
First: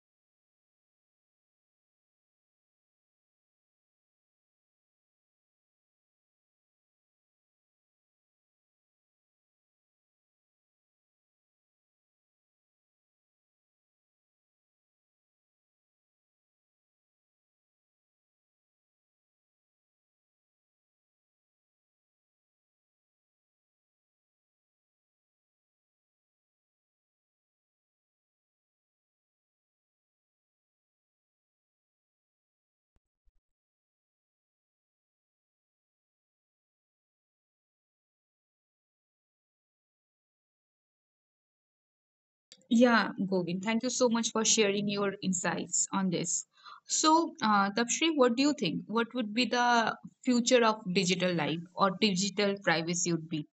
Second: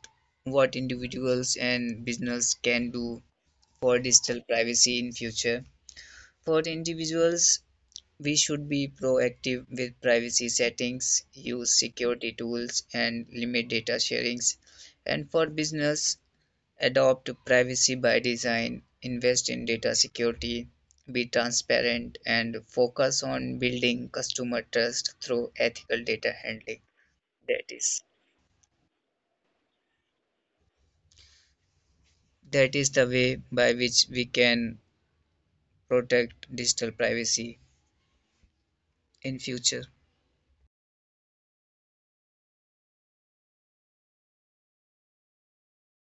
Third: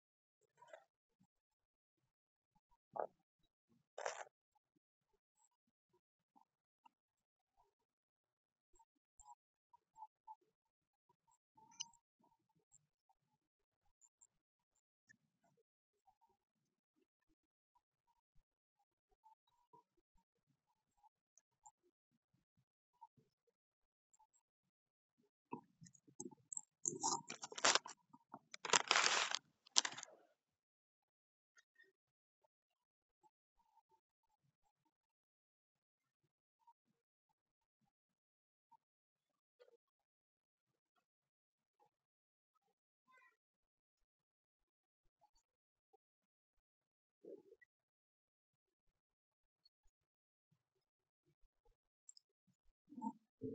Speaker 3: what individuals and business can do for digital privacy in future. For individuals, we should be proactive with privacy settings, use security tools, and limit data sharings. And for business, adopt privacy by design, invest in data security, be transparent, and focus on building customer trust through ethical data handling. That is that is the way by which we can protect digital privacy in future.
Speaker 1: Yeah, Govind, thank you so much for sharing your insights on this. So, Tapshri, what do you think? What would be the future of digital life or digital privacy would be?